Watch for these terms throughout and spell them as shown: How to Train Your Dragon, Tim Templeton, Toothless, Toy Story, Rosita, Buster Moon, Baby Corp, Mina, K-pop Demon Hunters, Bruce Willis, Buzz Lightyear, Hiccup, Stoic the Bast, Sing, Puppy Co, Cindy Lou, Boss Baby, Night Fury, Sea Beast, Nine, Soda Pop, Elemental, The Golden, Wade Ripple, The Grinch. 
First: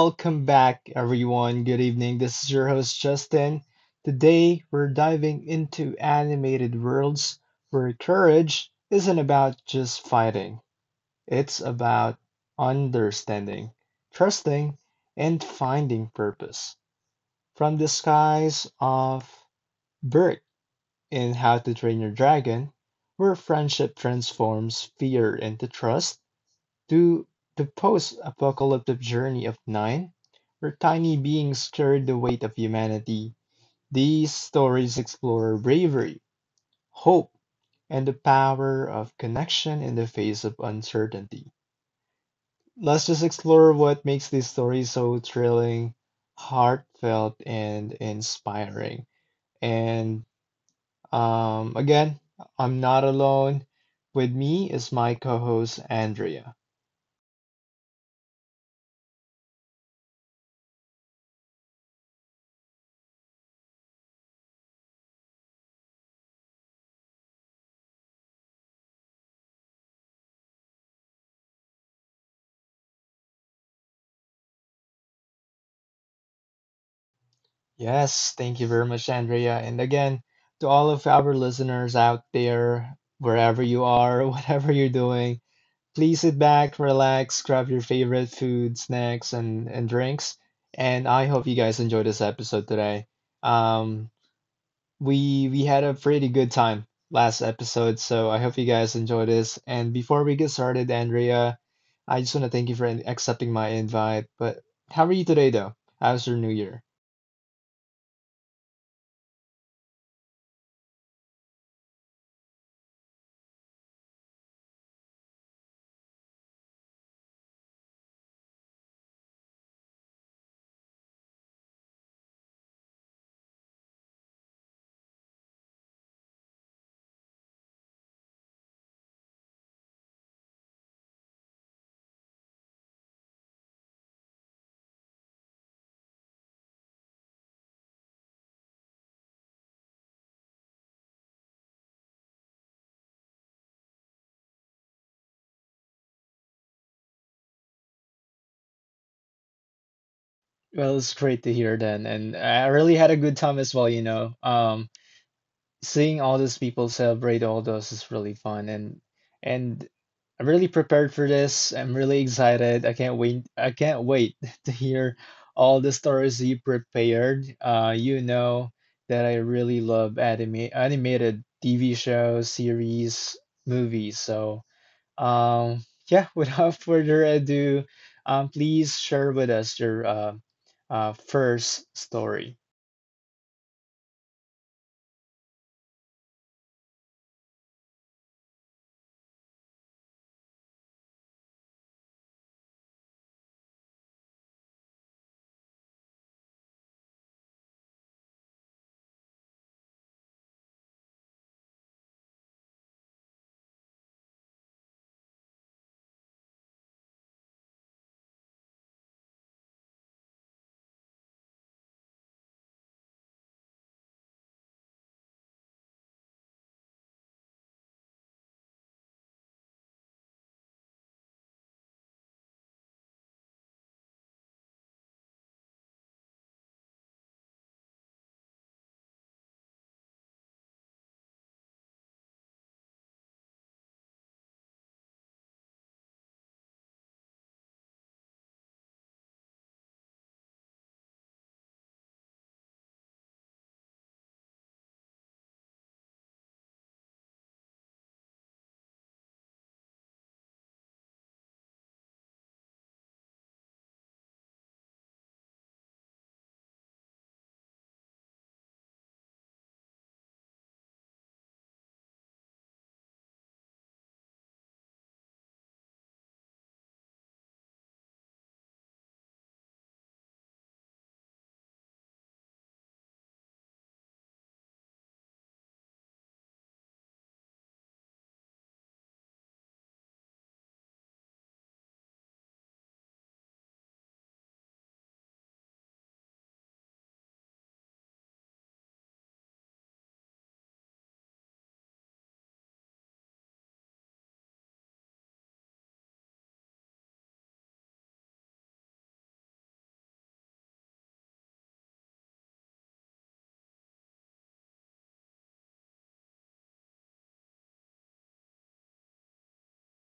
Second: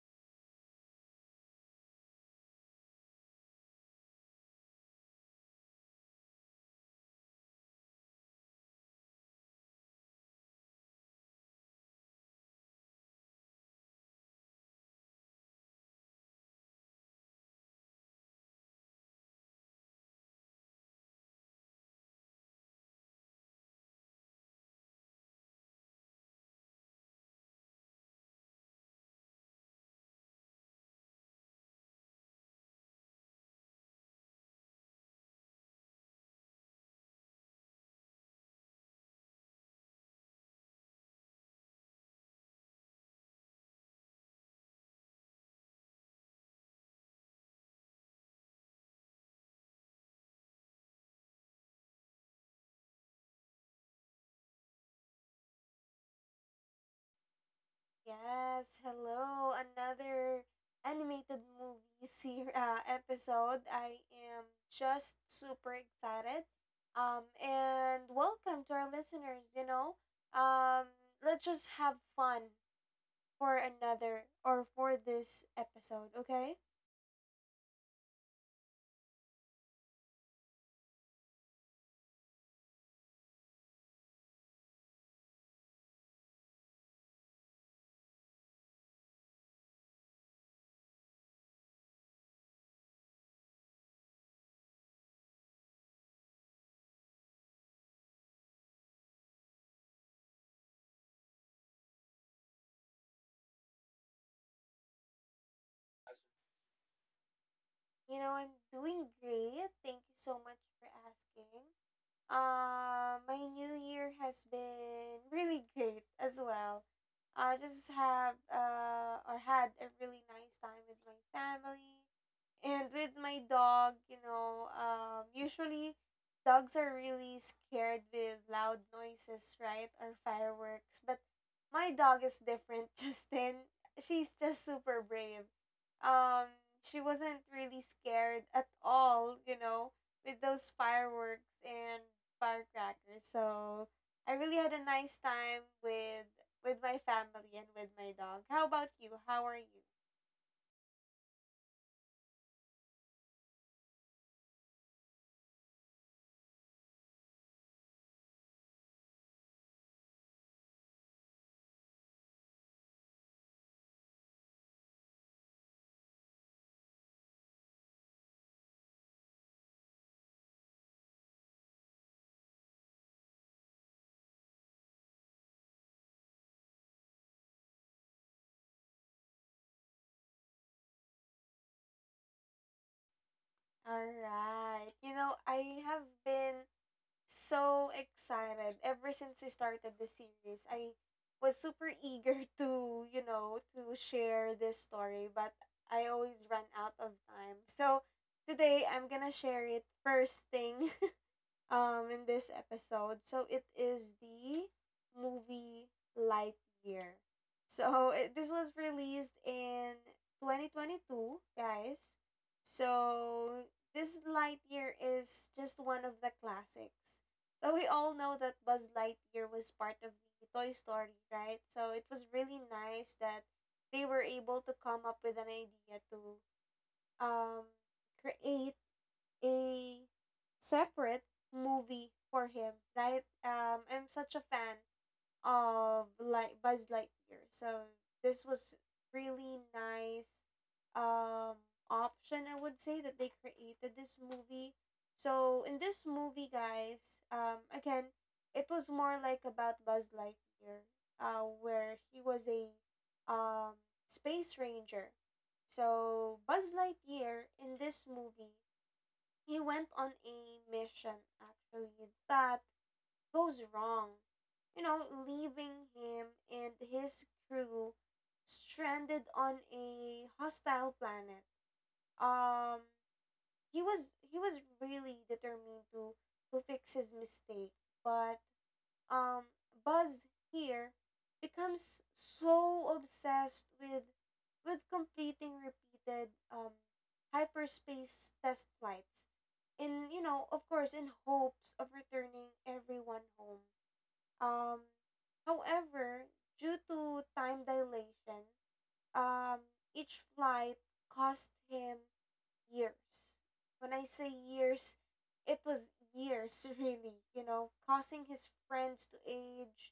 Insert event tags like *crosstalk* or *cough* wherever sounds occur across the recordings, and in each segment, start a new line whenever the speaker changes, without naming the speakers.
welcome back, everyone. Good evening. This is your host, Justin. Today, we're diving into animated worlds where courage isn't about just fighting, it's about understanding, trusting, and finding purpose. From the skies of Berk in How to Train Your Dragon, where friendship transforms fear into trust to the post-apocalyptic journey of Nine, where tiny beings carried the weight of humanity, these stories explore bravery, hope, and the power of connection in the face of uncertainty. Let's just explore what makes these stories so thrilling, heartfelt, and inspiring. And again, I'm not alone. With me is my co host, Andrea.
Yes, hello. Another animated movie ser- *laughs* episode. I am just super excited. And welcome to our listeners. Um, let's just have fun for another or for this episode, okay?
Yes, thank you very much, Andrea. And again, to all of our listeners out there, wherever you are, *laughs* whatever you're doing, please sit back, relax, grab your favorite food, snacks, and drinks. And I hope you guys enjoyed this episode today. Um, we had a pretty good time last episode, so I hope you guys enjoy this. And before we get started, Andrea, I just want to thank you for accepting my invite. But how are you today, though? How's your new year?
You know, I'm doing great. Thank you so much for asking. My new year has been really great as well. I just have or had a really nice time with my family and with my dog. Usually dogs are really scared with loud noises, right, or fireworks. But my dog is different, *laughs* Justin. She's just super brave. Um, she wasn't really scared at all. You know, with those fireworks and firecrackers. So I really had a nice time with my family and with my dog. How about you? How are you?
Well, it's great to hear then, and I really had a good time as well, you know. Seeing all those people celebrate all those is really fun, and I'm really prepared for this. I'm really excited. I can't wait. I can't wait *laughs* to hear all the stories you prepared. You know that I really love anime, animated TV shows, series, movies, so. Yeah, *laughs* without further ado, please share with us your first story.
All right. You know, I have been so excited ever since we started the series. I was super eager *laughs* to, you know, to share this story, but I always run out of time. So today I'm gonna share it first thing in this episode. So it is the movie Lightyear. So it, this was released in 2022, guys. So this Lightyear is just one of the classics. So we all know that Buzz Lightyear was part of the Toy Story, right? So it was really nice that they were able to come up with an idea to um create a separate movie for him, right? I'm such a fan of like Buzz Lightyear, so this was really nice um option. I would say that they created this movie. So in this movie, guys, again, it was more like about Buzz Lightyear, where he was a um space ranger. So Buzz Lightyear in this movie he went on a mission actually that goes wrong, you know, leaving him and his crew stranded on a hostile planet. Um he was he was really determined to fix his mistake, but um, Buzz here becomes so obsessed with completing repeated hyperspace test flights in, you know, of course, in hopes of returning everyone home. Um however due to time dilation, um each flight cost him years. When I say years, it was years, *laughs* really, you know, causing his friends to age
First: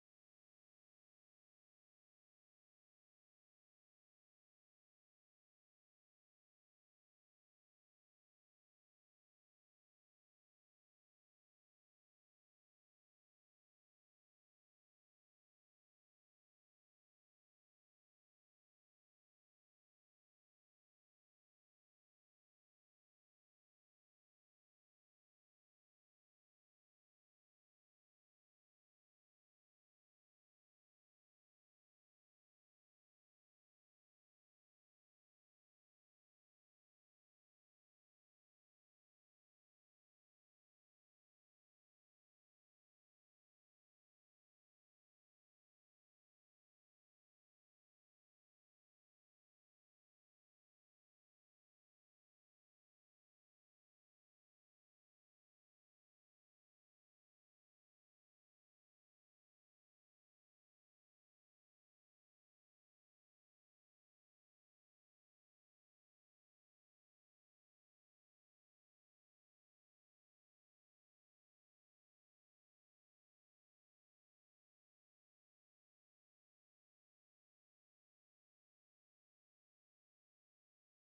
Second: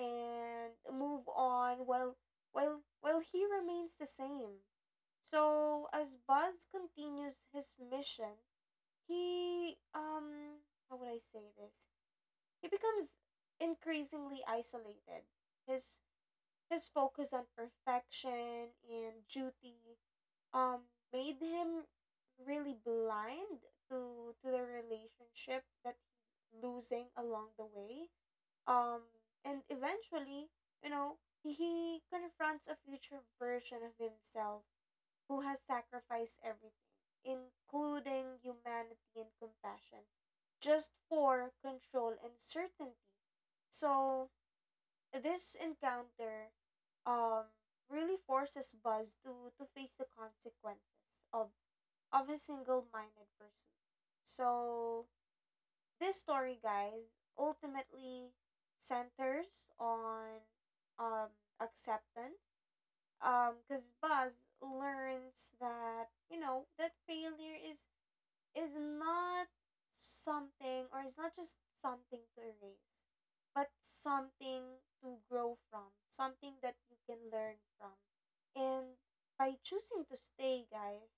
and move on while while he remains the same. So as Buzz continues his mission, he how would I say this? He becomes increasingly isolated. His his focus on perfection and duty um made him really blind to the relationship that he's losing along the way, um and eventually, you know, he confronts a future version of himself who has sacrificed everything, including humanity and compassion, just for control and certainty. So this encounter um really forces Buzz to face the consequences of a single minded person. So, this story, guys, ultimately centers on, um, acceptance. Because Buzz learns that, you know, that failure is not something, or it's not just something to erase, but something to grow from, something that you can learn from. And by choosing to stay, guys,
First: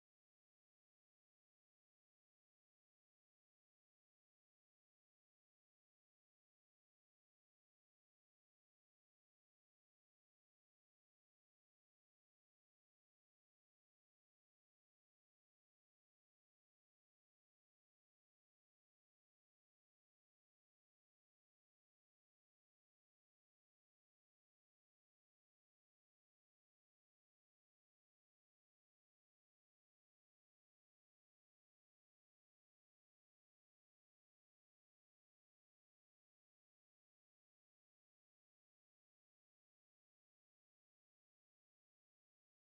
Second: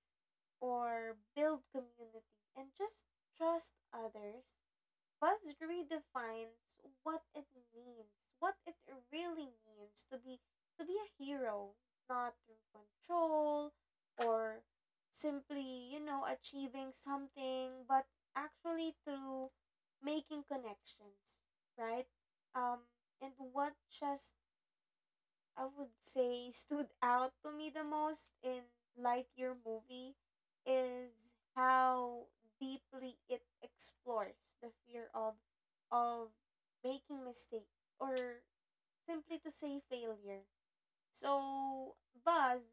or build community and just trust others, Buzz redefines what it means, what it really means to be a hero, not through control or simply, you know, achieving something, but actually through making connections, right? Um, and what just I would say stood out to me the most in Lightyear movie is how deeply it explores the fear of of making mistakes, or simply to say failure. So Buzz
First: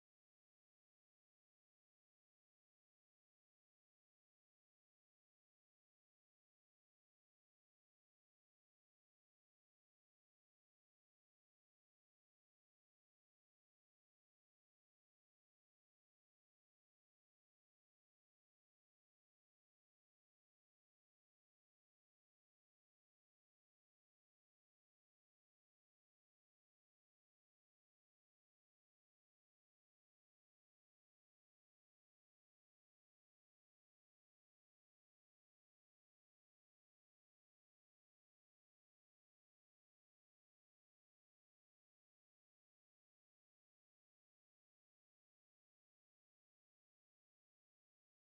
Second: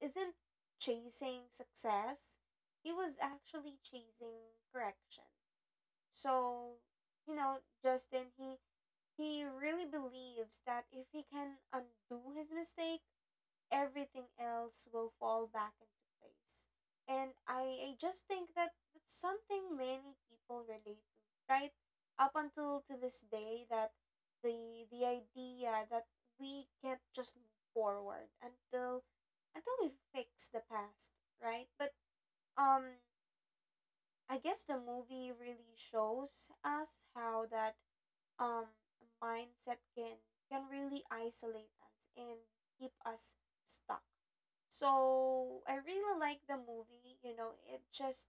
isn't chasing success. He was actually chasing correction. So, you know, Justin, he really believes that if he can undo his mistake, everything else will fall back into place. And I just think that that's something many people relate to, right? Up until to this day that the idea that we can't just move forward until we fix the past, right? But um I guess the movie really shows us how that um mindset can really isolate us and keep us stuck. So I really like the movie, you know, it just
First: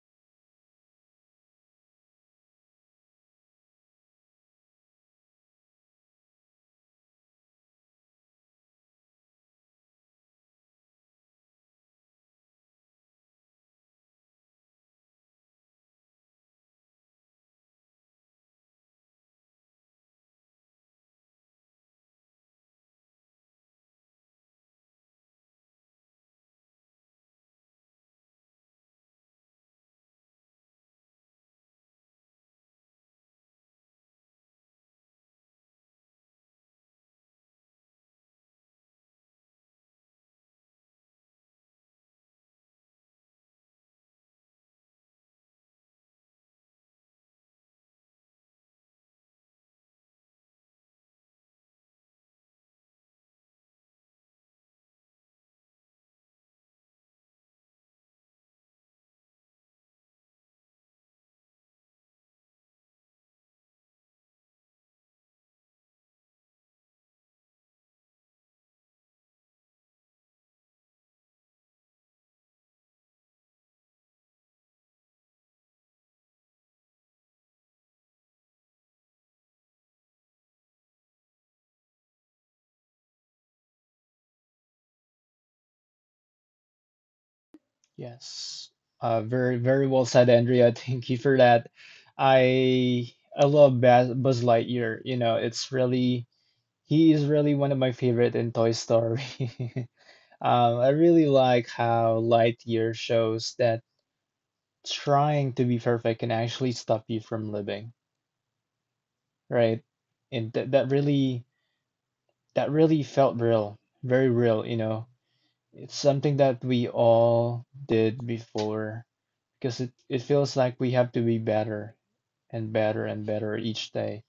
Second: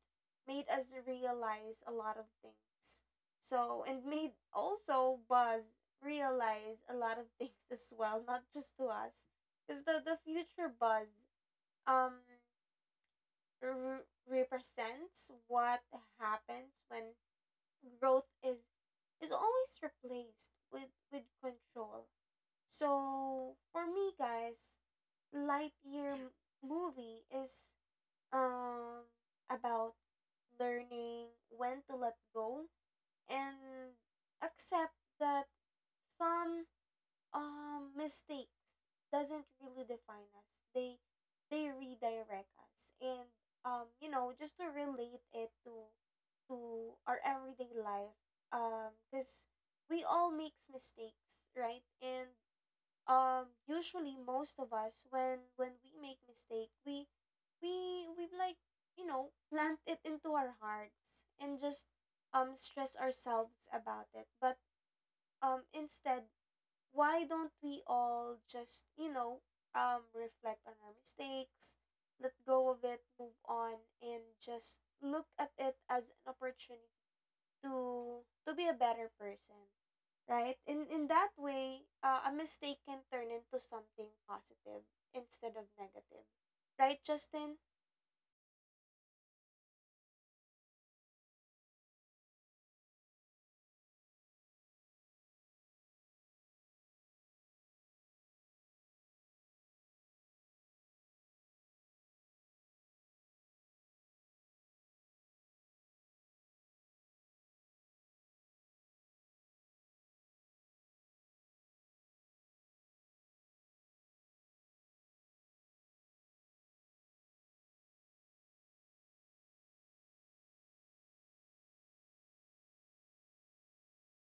made us realize a lot of things. So and made also Buzz realize a lot of *laughs* things as well, not just to us. Because the future Buzz um re- represents what happens when growth is always replaced with control. So for me guys, Lightyear movie is um, about learning when to let go and accept that some, mistakes doesn't really define us. They redirect us, and, you know, just to relate it to our everyday life, because we all makes mistakes, right? And usually most of us when we make mistake, we like, you know, plant it into our hearts and just stress ourselves about it, but instead, why don't we all just, you know, reflect on our mistakes, let go of it, move on, and just look at it as an opportunity to be a better person, right? In that way, a mistake can turn into something positive instead of negative, right, Justin?
Yes, very well said, Andrea. *laughs* Thank you for that. I I love Buzz Lightyear. You know, it's really he is really one of my favorite in Toy Story. *laughs* I really like how Lightyear shows that trying to be perfect can actually stop you from living, right? And that really that really felt real, very real, you know. It's something that we all did before because it feels like we have to be better and better and better each day.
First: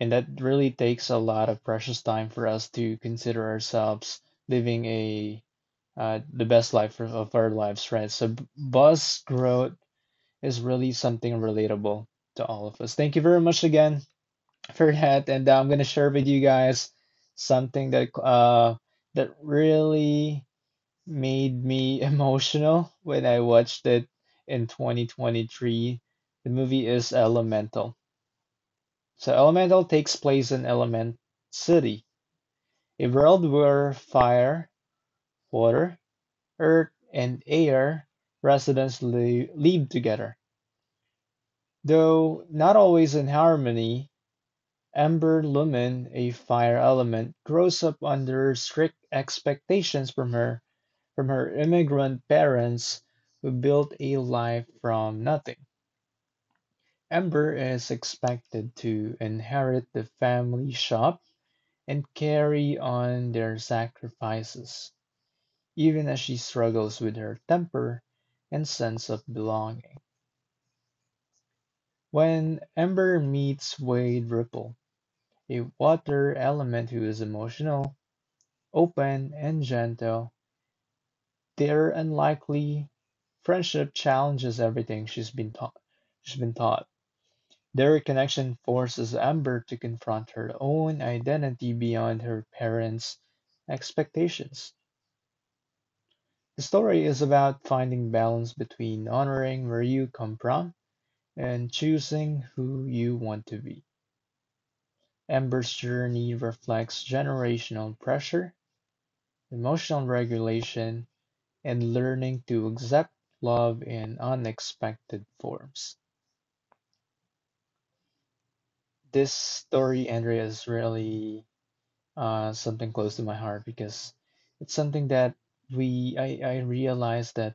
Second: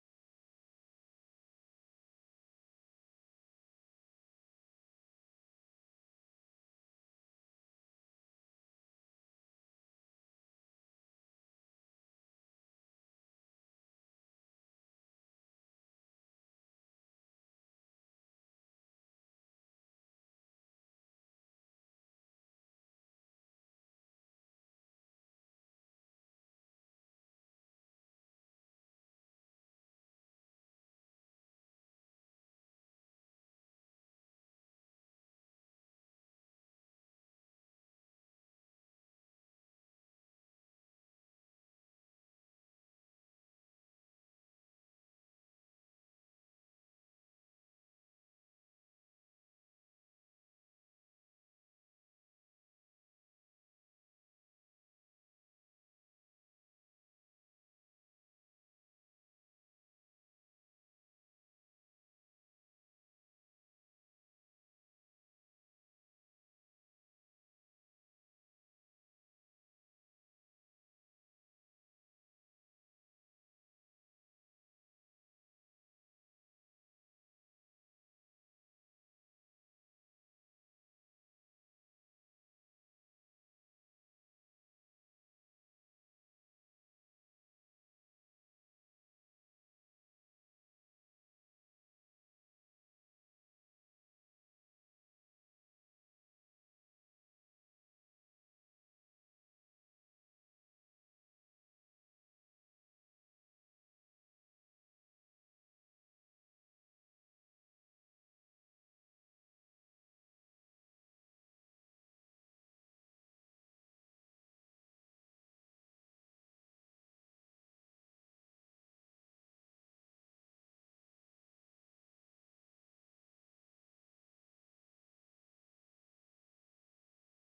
And that really takes a lot of precious time for us to consider ourselves living a the best life of our lives, right? So buzz growth is really something relatable to all of us. Thank you very much again for that, and I'm gonna share with you guys something that really made me *laughs* emotional when I watched it in 2023. The movie is Elemental. So Elemental takes place in Element City, a world where fire, water, earth, and air residents live together, though not always in harmony. Ember Lumen, a fire element, grows up under strict expectations from her immigrant parents who built a life from nothing. Ember is expected to inherit the family shop and carry on their sacrifices, even as she struggles with her temper and sense of belonging. When Ember meets Wade Ripple, a water element who is emotional, open and gentle. They're unlikely. Friendship challenges everything she's been taught. Their connection forces Amber to confront her own identity beyond her parents' expectations. The story is about finding balance between honoring where you come from and choosing who you want to be. Amber's journey reflects generational pressure, emotional regulation, and learning to accept love in unexpected forms. This story, Andrea, is really something close to my heart because it's something that I realized that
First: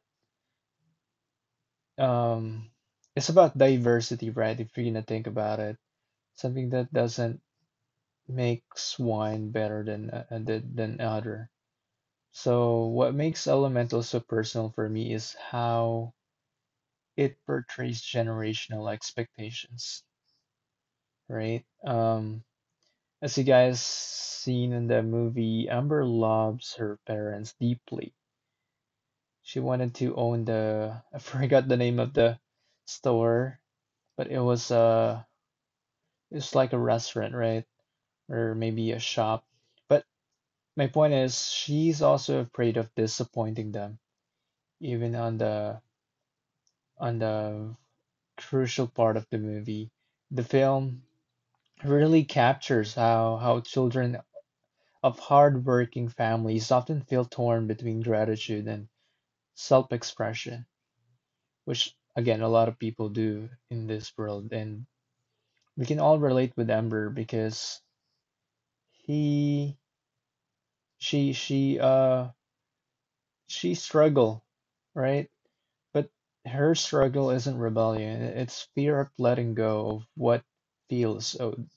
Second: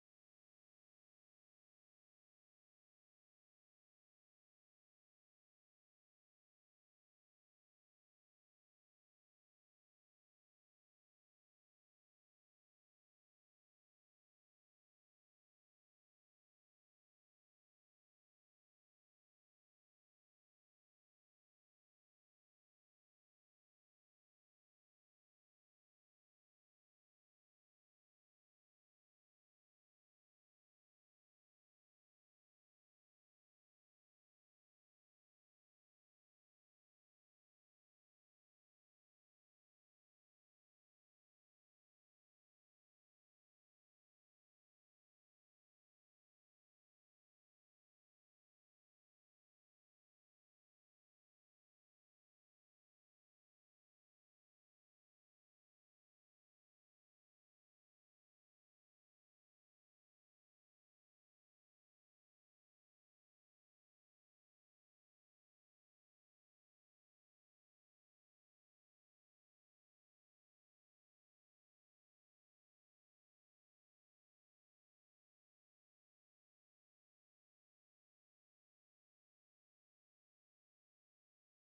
um, it's about diversity, right? If you're gonna think about it, something that doesn't makes one better than than other. So what makes Elemental so personal for me is how it portrays generational expectations, right? As you guys seen in the movie, Amber loves her parents deeply. She wanted to own the, *laughs* I forgot the name of the store, but it's like a restaurant, right? Or maybe a shop. But my point is, she's also afraid of disappointing them, even on the crucial part of the movie. The film really captures how children of hard-working families often feel torn between gratitude and self-expression, which again a lot of people do in this world, and we can all relate with Ember because he, she, she, uh, she struggle, right? But her struggle isn't rebellion; it's fear of letting go of what feels owed.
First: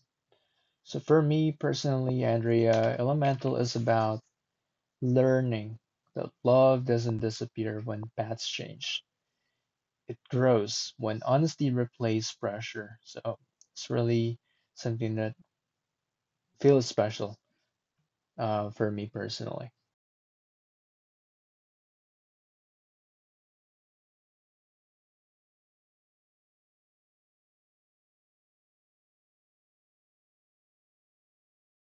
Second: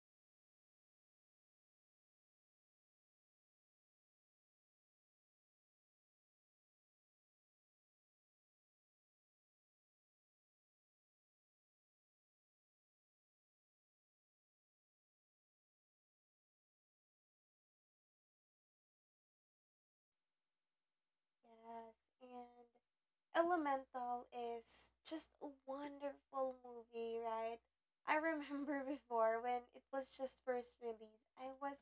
So for me personally, Andrea, Elemental is about learning that love doesn't disappear when paths change. It grows when honesty replaces pressure. So it's really something that feels special for me personally.
Yes, Elemental is just a wonderful movie, right? I remember *laughs* before when it was just first released, I was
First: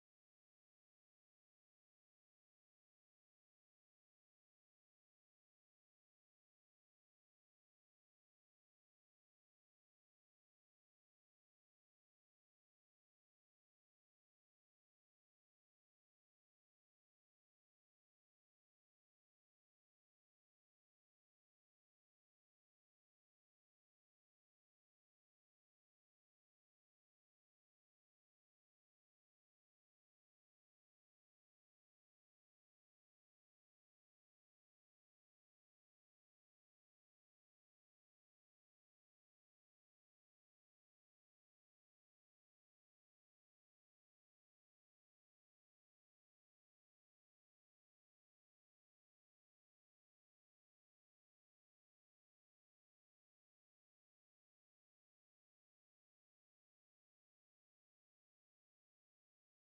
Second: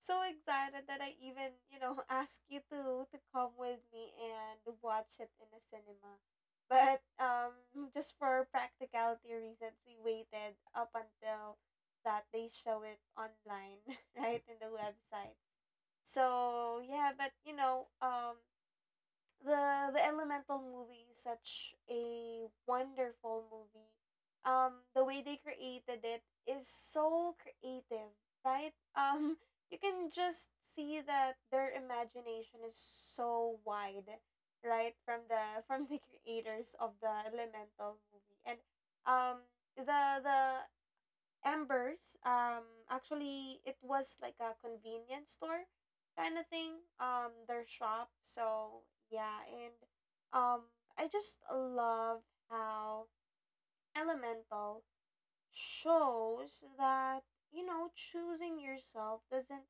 so excited that I even, you know, *laughs* asked you to come with me and watch it in the cinema. But just for practicality reasons, we waited up until that they show it online, *laughs* right, in the website. So, yeah, but you know, the Elemental movie is such a wonderful movie. The way they created it is so creative, right? *laughs* You can just see that their imagination is so wide, right? From the creators of the Elemental movie, and um the Embers, actually, it was like a convenience store kind of thing, their shop. So, yeah, and, um, I just love how Elemental shows that, you know, choosing yourself doesn't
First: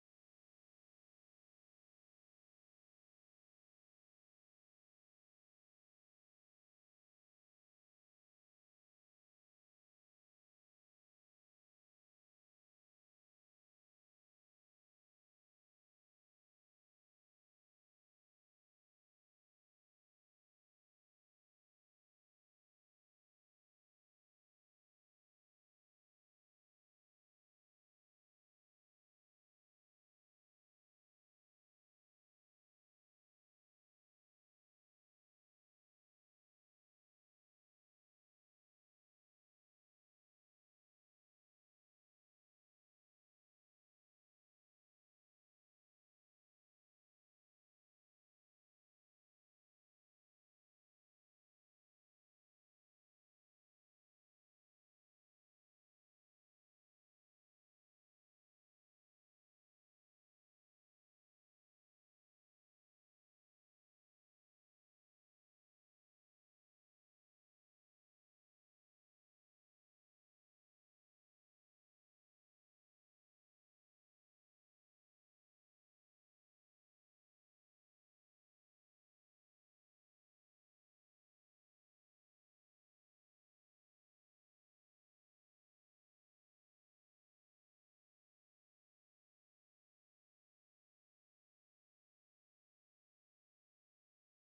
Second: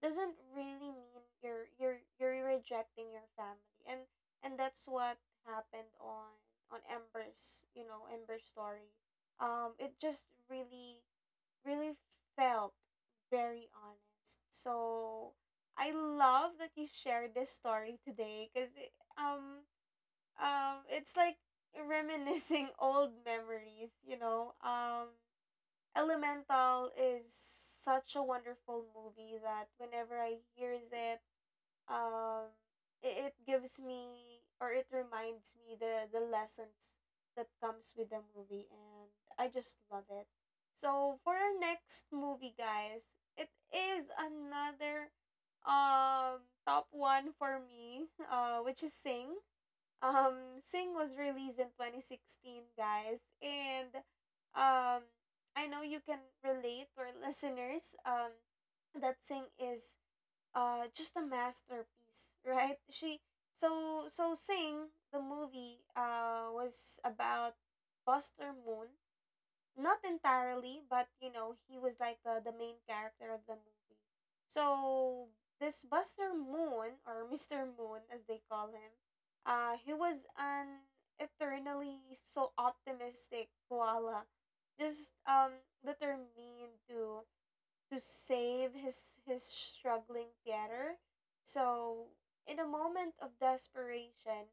doesn't really mean you're rejecting your family. And that's what happened on Ember's, you know, Ember's story. It just really felt very honest. So I love that you shared this story today because um it's like reminiscing *laughs* old memories, you know. Elemental is such a wonderful movie that whenever I hears it um it, it gives me or it reminds me the lessons that comes with the movie, and I just love it. So for our next movie guys, it is another top one for me, *laughs* which is Sing. Sing was released in 2016 guys, and um I know you can relate or *laughs* listeners that Sing is just a masterpiece, right? She So sing the movie was about buster moon, not entirely, but you know he was like the main character of the movie. So this buster moon or *laughs* mr moon, as they call him, he was an eternally so optimistic koala, just determined to save his struggling Pierre. So, in a moment of desperation,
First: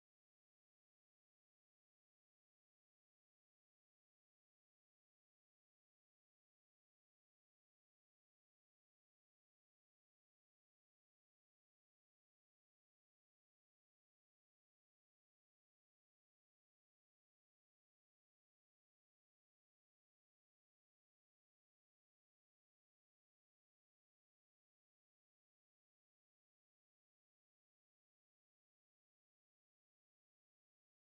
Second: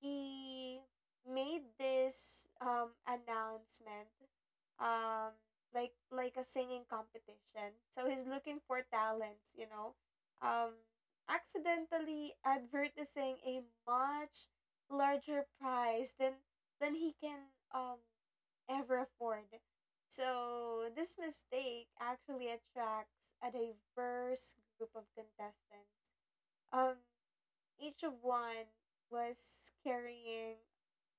he made this announcement, um like a singing competition, so he's looking for talents, you know, um accidentally advertising a much larger prize than he can um ever afford. So this mistake actually attracts a diverse group of contestants, um each of one was carrying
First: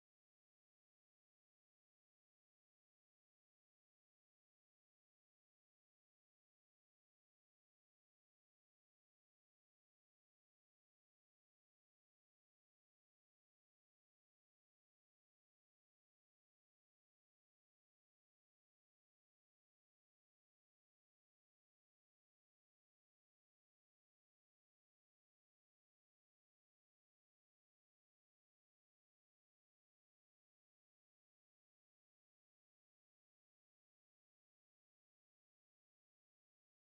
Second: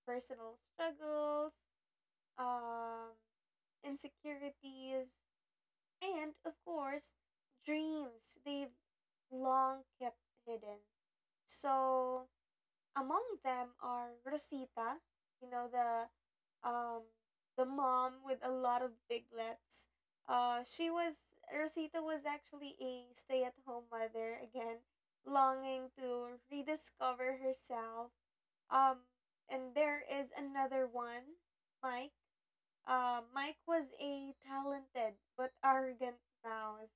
personal struggles, um, insecurities, and of course, dreams they've long kept hidden. So among them are Rosita, you know, um the mom with a lot of biglets. She was Rosita was actually a stay-at-home mother, again, longing to rediscover herself, um, and there is another one, Mike. Mike was a talented but arrogant mouse.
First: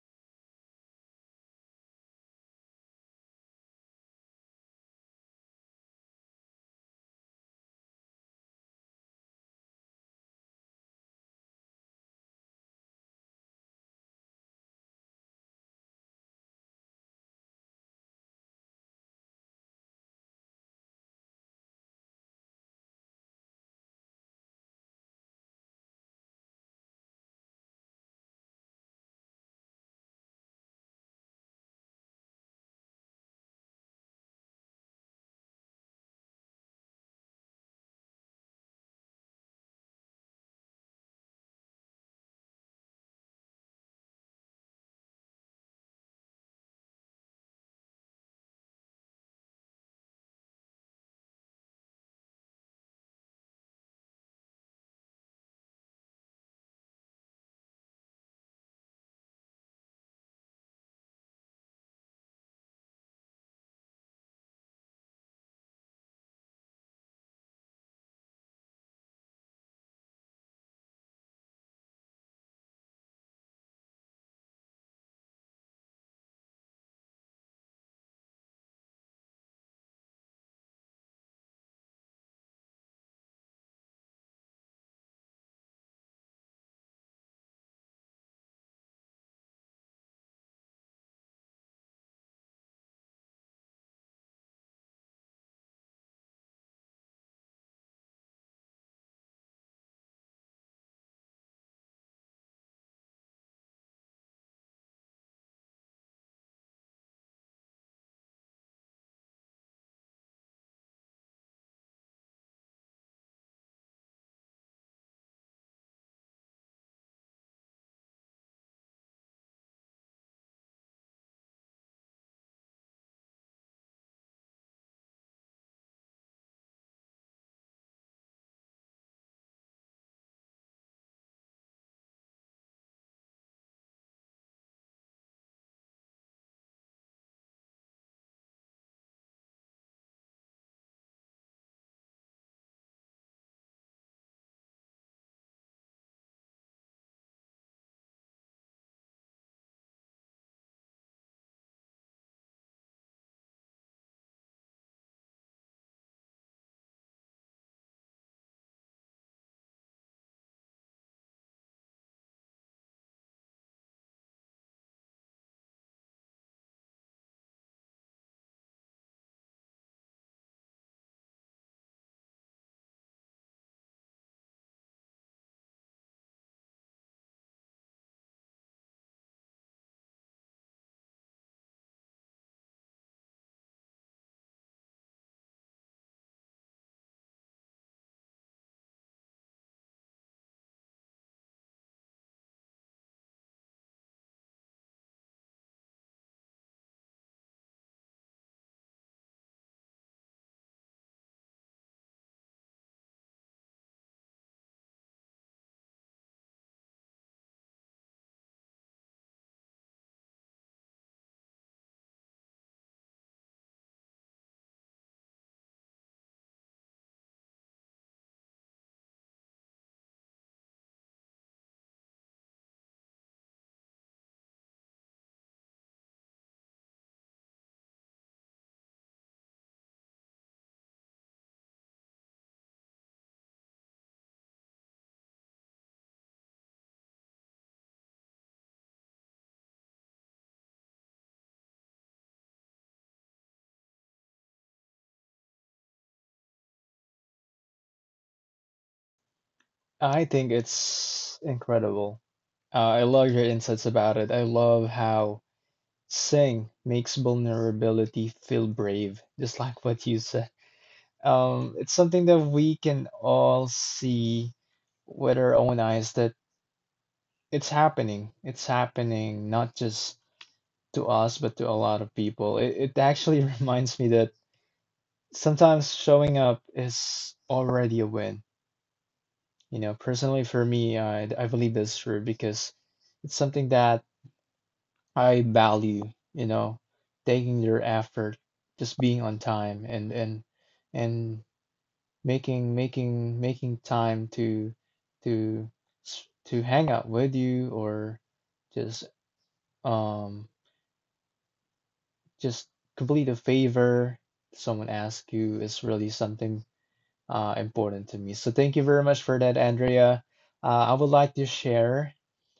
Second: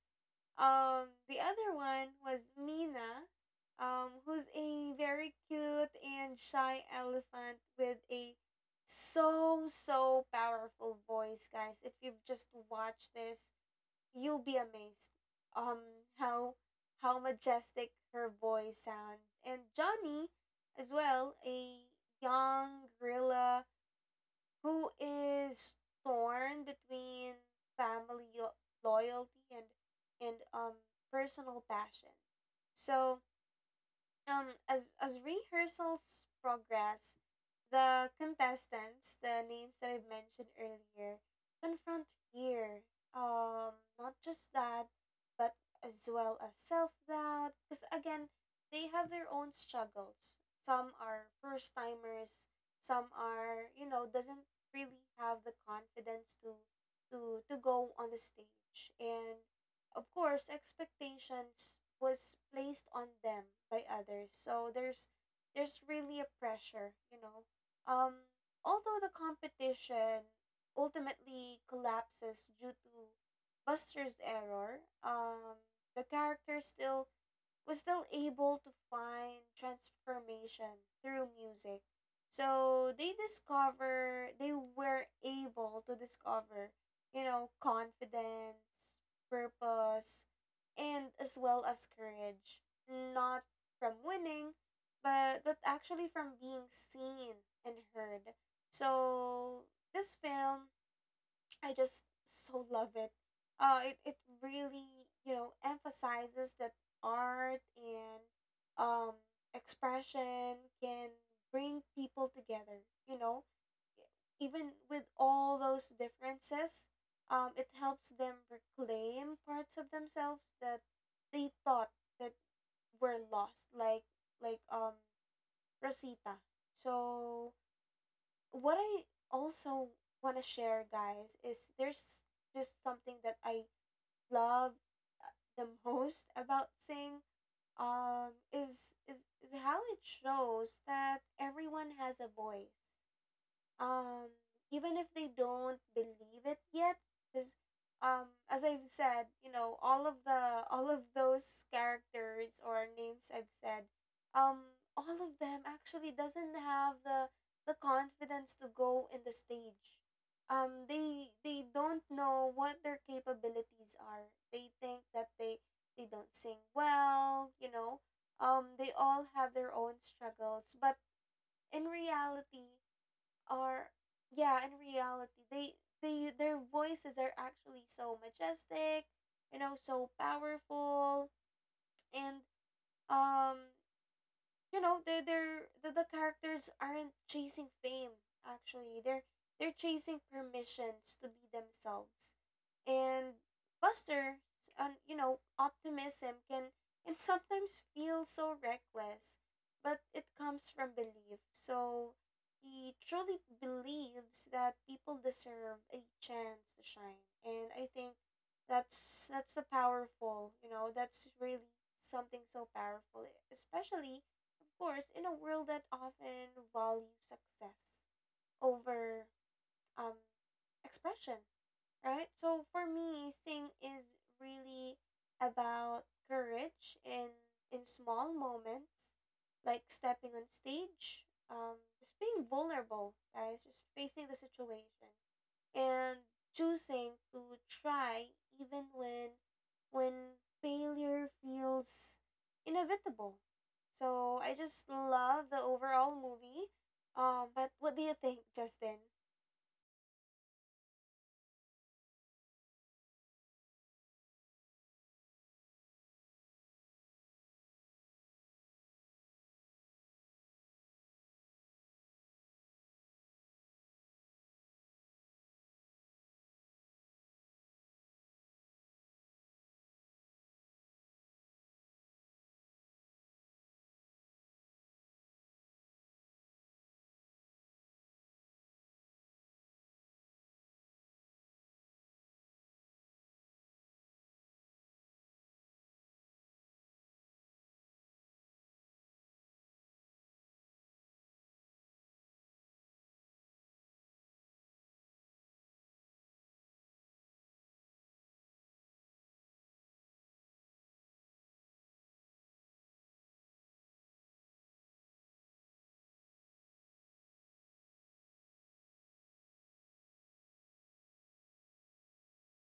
The other one was Mina, who's a very cute and shy elephant with a so powerful voice, guys. If you've just watched this, you'll be amazed um how majestic her voice sounds. And Johnny as well, a young gorilla who is torn between family yo- loyalty and and um personal passion. So, as rehearsals progress, the contestants, the names that I mentioned earlier, confront fear. Not just that, but as well as self doubt. Because again, they have their own struggles. Some are first timers. Some are, you know, doesn't really have the confidence to to go on the stage, and of course, expectations was placed on them by others. So there's really a pressure, you know. Um, although the competition ultimately collapses due to Buster's error, um, the character still was still able to find transformation through music. So they were able to discover, you know, confidence, purpose, and as well as courage, not from winning, but actually from being seen and heard. So this film I just so love it. It really, emphasizes that art and um, expression can bring people together, you know, even with all those differences. It helps them reclaim parts of themselves that they thought that were lost, like like Rosita. So what I also want to share, guys, is there's just something that I love the *laughs* most about Sing um is is is how it shows that everyone has a voice, um, even if they don't believe it yet. Because as I've said, you know, all of those characters or names I've said, um, all of them actually doesn't have the confidence to go in the stage. They don't know what their capabilities are. They think that they don't sing well, they all have their own struggles, but in reality are yeah in reality, they, their voices are actually so majestic, you know, so powerful. And um you know the characters aren't chasing fame. Actually, they're chasing permissions to be themselves. And buster and you know, optimism can sometimes feel so reckless, but it comes from belief. So he truly believes that people deserve a chance to shine, and I think that's a powerful, you know, that's really something so powerful, especially course, in a world that often values success over um, expression, right? So for me, Sing is really about courage in small moments, like stepping on stage, just being vulnerable, guys, just facing the situation, and choosing to try even when failure feels inevitable. So I just love the overall movie. But what do you think, Justin?
I think it's incredible. I love your insights about it. I love how Sing makes vulnerability feel brave, just like what you said. It's something that we can all see with our own eyes that it's happening. It's happening not just to us, but to a lot of people. It actually *laughs* reminds me that sometimes showing up is already a win. You know, personally for me, I believe that's true because it's something that I value, you know, taking your effort, just being on time and and making making time to to hang out with you or just um just complete a favor someone asks you is really something important to me. So thank you very much for that, Andrea. I would like to share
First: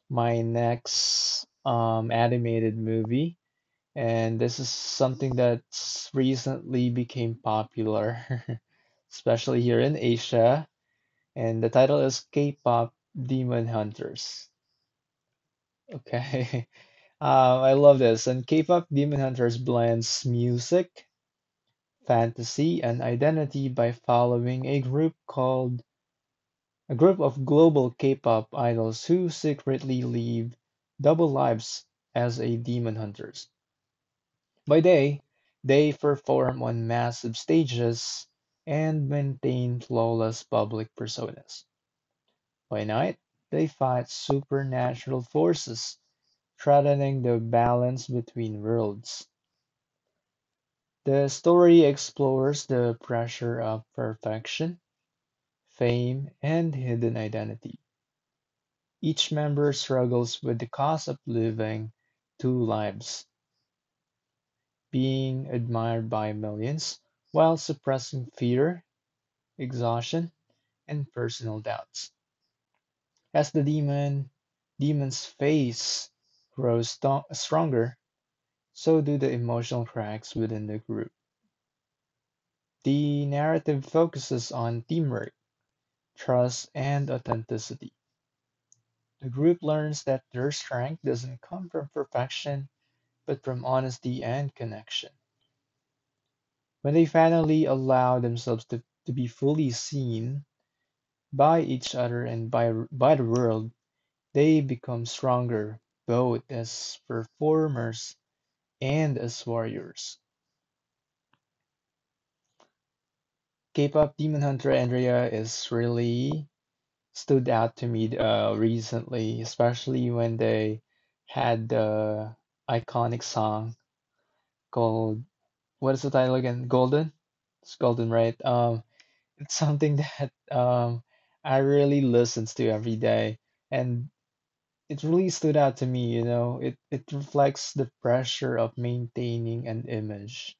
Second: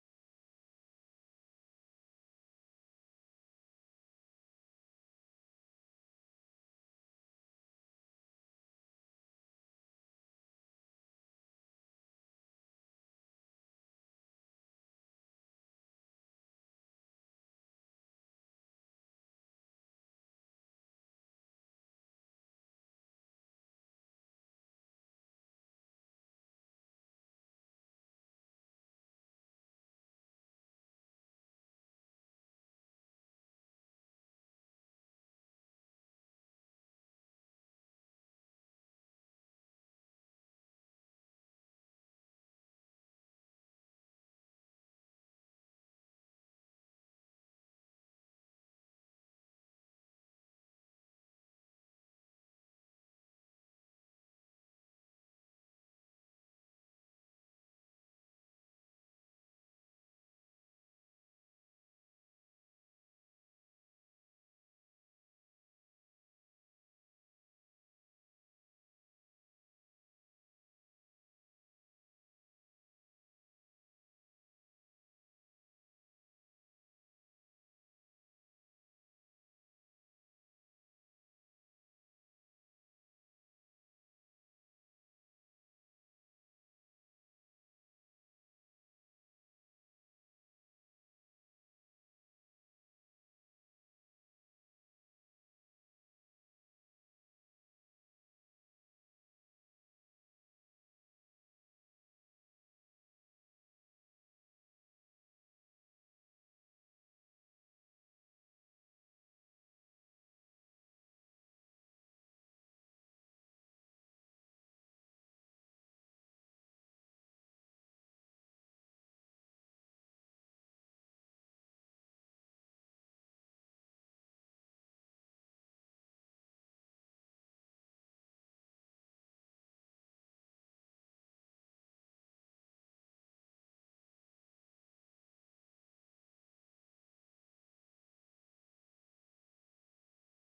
my next animated movie, and this is something that's recently became popular, *laughs* especially here in Asia. And the title is K-pop Demon Hunters. Okay, *laughs* I love this. And K-pop Demon Hunters blends music fantasy, and identity by following a group of global K-pop idols who secretly live double lives as a demon hunters. By day, they perform on massive stages and maintain flawless public personas. By night, they fight supernatural forces threatening the balance between worlds. The story explores the pressure of perfection fame, and hidden identity. Each member struggles with the cost of living two lives, being admired by millions while suppressing fear, exhaustion, and personal doubts. As the demon's face grows stronger, so do the emotional cracks within the group. The narrative focuses on teamwork, trust, and authenticity. The group learns that their strength doesn't come from perfection but from honesty and connection. When they finally allow themselves to be fully seen by each other and by the world, they become stronger, both as performers and as warriors. K-pop Demon Hunter Andrea is really stood out to me recently, especially when they had the iconic song called what is the title again? Golden? It's Golden, right? It's something *laughs* that um, I really listens to every day, and it really stood out to me, you know. It reflects the pressure of maintaining an image.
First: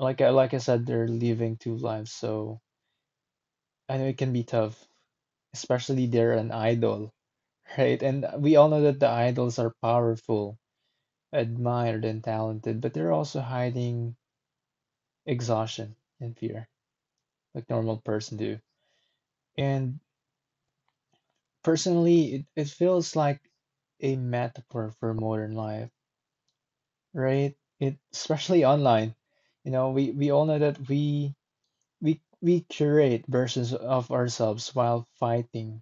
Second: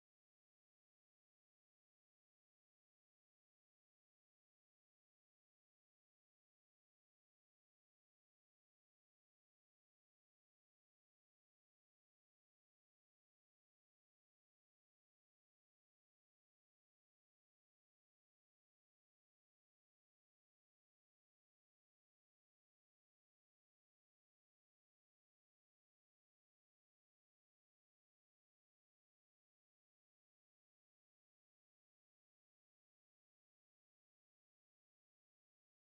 Like I said, they're living two lives, so I know it can be tough, especially they're an idol, *laughs* right? And we all know that the idols are powerful, admired, and talented, but they're also hiding exhaustion and fear, like normal person do. And personally, it feels like a metaphor for modern life, right? It especially online. You know, we all know that we curate versions of ourselves while fighting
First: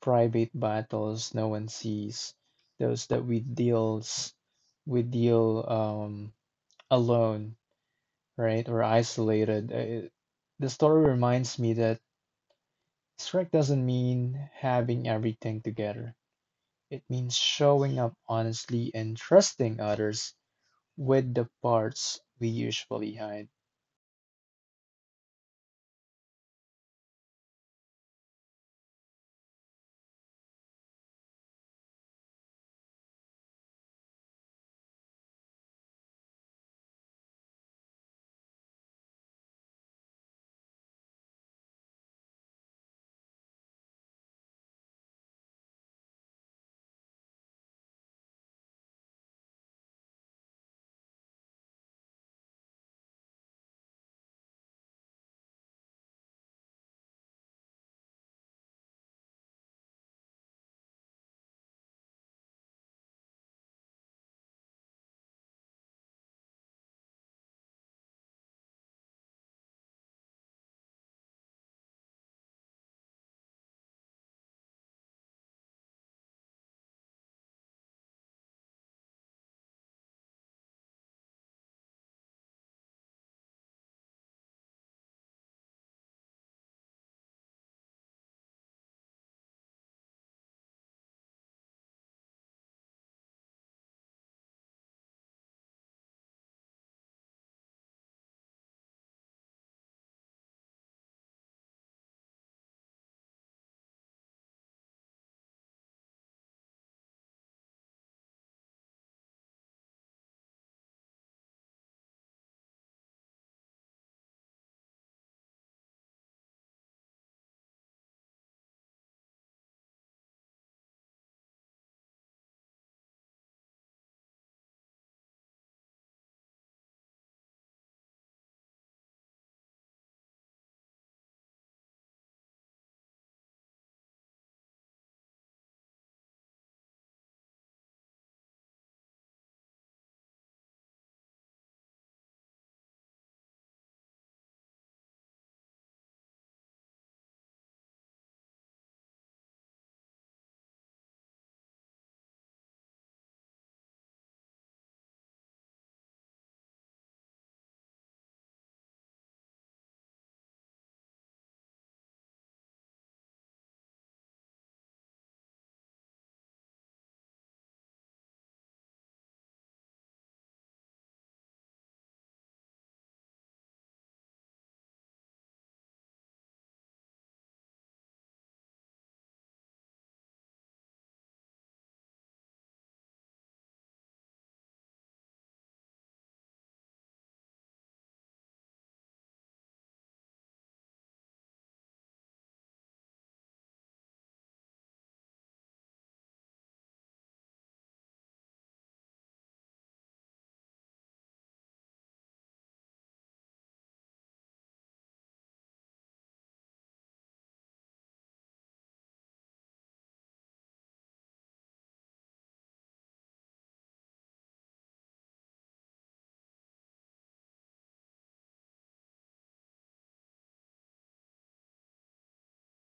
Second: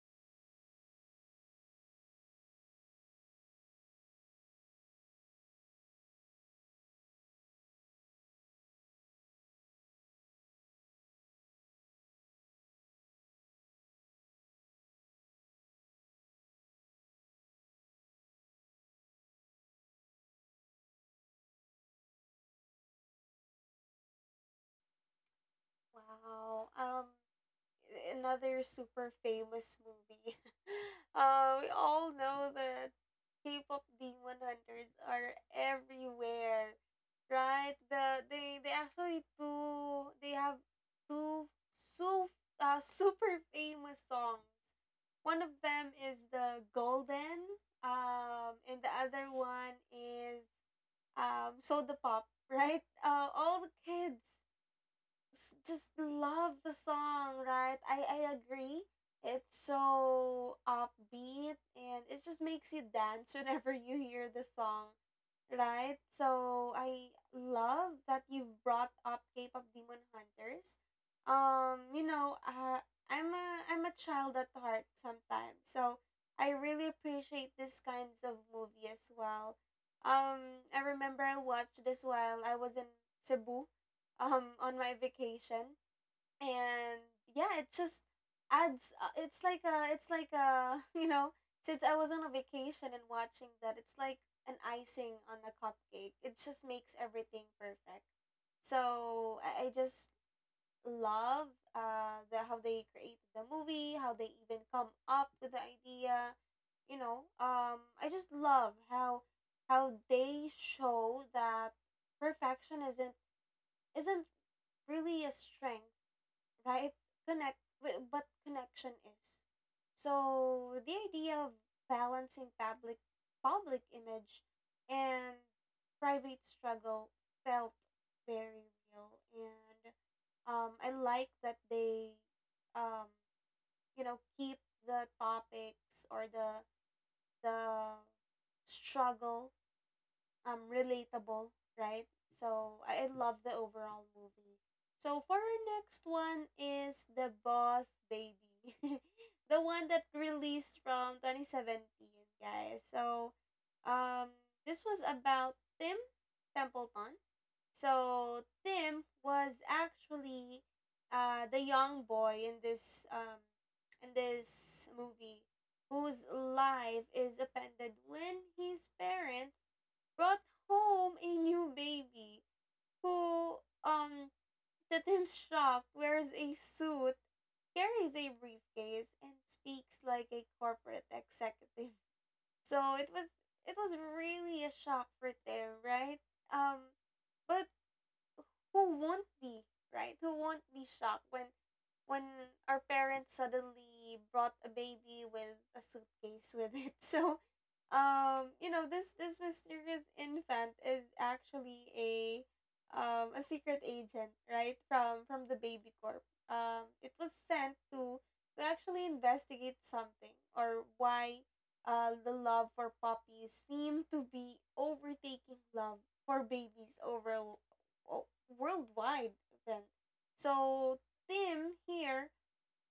private battles no one sees, those that we deal alone, right? Or isolated. The story reminds me that strength doesn't mean having everything together. It means showing up honestly and trusting others with the parts we usually hide.
Wow. Another super famous movie. *laughs* We all know that K-pop Demon Hunters are everywhere, right? They have two, so super famous songs. One of them is the Golden, and the other one is Soda Pop, right? All the kids just love the song, right? I agree. It's so upbeat and it just makes you dance *laughs* whenever you hear the song, right? So I love that you've brought up K-pop Demon Hunters. Um, you know, uh, I'm a child at heart sometimes, so I really appreciate these kinds of movie as well. I remember I watched this while I was in Cebu on my vacation, and yeah, it just adds it's like a, it's like a *laughs* you know, since I was on a vacation and watching that, it's like an icing on the cupcake. It just makes everything perfect. I just love the how they created the movie, how they even come up with the idea, you know. I just love how they show that perfection isn't really a strength, right? But connection is. So the idea of balancing public image and private struggle felt very real, and I like that they, um, keep the topics or the struggle relatable, right? So I love the overall movie. So for our next one is The Boss Baby. *laughs* The one that released from 2017, guys. So um this was about Tim Templeton. So Tim was actually the young boy in this movie, whose life is appended when his parents brought home a new baby who, um to Tim's shock, wears a suit, carries a briefcase, and speaks like a corporate executive. So it was really a shock for Tim, right? Um but who won't be, right, who won't be shocked when when our parents suddenly brought a baby with a suitcase with it? *laughs* So you know, this mysterious infant is actually a secret agent, right, from the baby corp. It was sent to actually investigate something, or why the love for puppies seem to be overtaking love for babies over o- worldwide. Then so Tim here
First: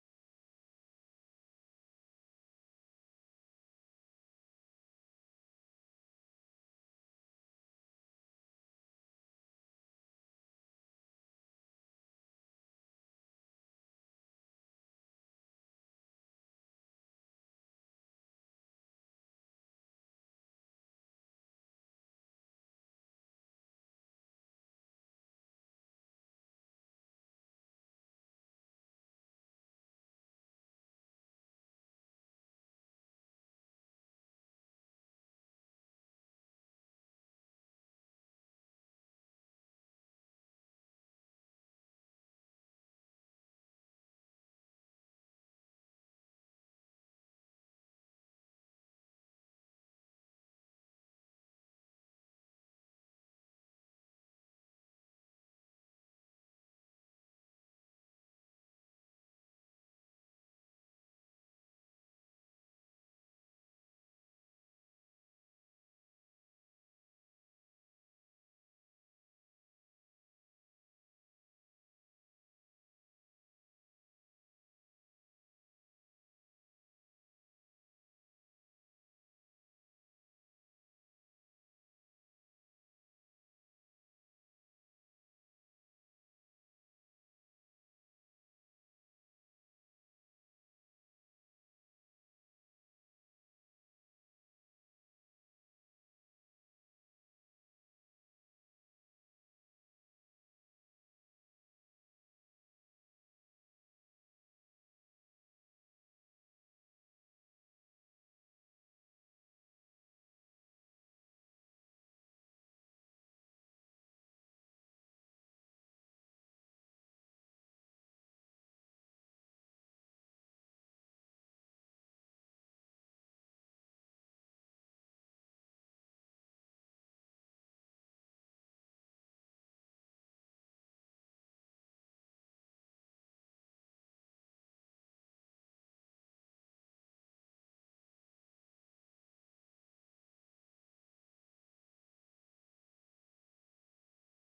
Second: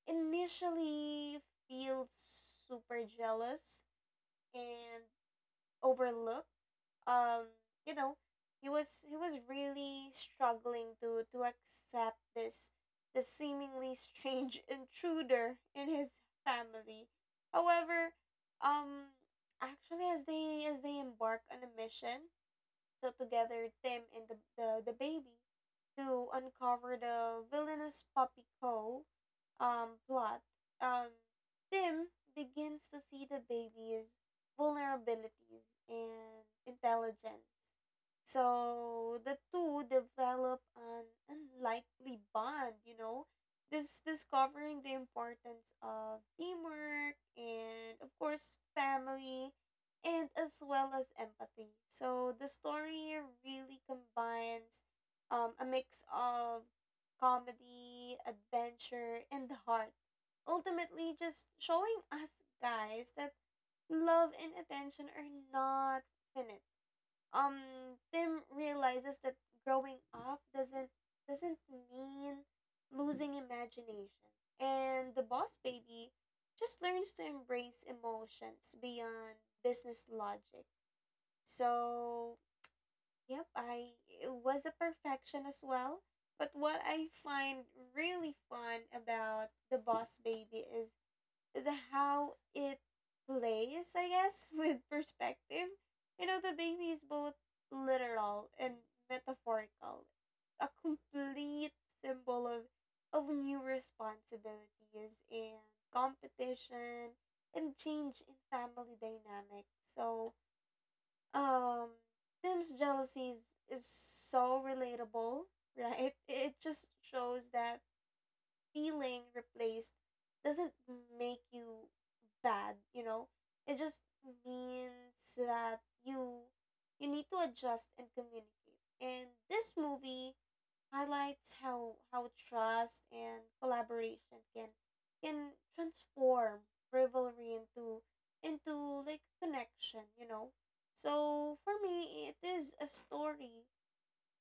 initially feels super jealous and overlook. Um, you know, he was really struggling to accept this seemingly strange *laughs* intruder in his family. However, um, actually, as they embark on a mission, so together Tim and the baby to uncover the villainous puppy Co plot, um, Tim begins to see the baby's vulnerabilities and intelligence. So the two develop an unlikely bond, you know, this discovering the importance of teamwork and of course family and as well as empathy. So the story really combines a mix of comedy, adventure, and heart, ultimately just showing us guys that love and attention are not finite. Um, Tim realizes that growing up doesn't mean losing imagination, and the boss baby just learns to embrace emotions beyond business logic. So yep, I was a perfection as well. But what I find really fun about the Boss Baby is how it plays, I guess, *laughs* with perspective. You know, the baby is both literal and metaphorical, a complete symbol of new responsibilities and competition and change in family dynamics. So um Tim's jealousy is so relatable, right? *laughs* It just shows that feeling replaced doesn't make you bad, you know? It just means that you need to adjust and communicate. And this movie highlights how trust and collaboration can transform rivalry into connection, you know. So for me, it is a story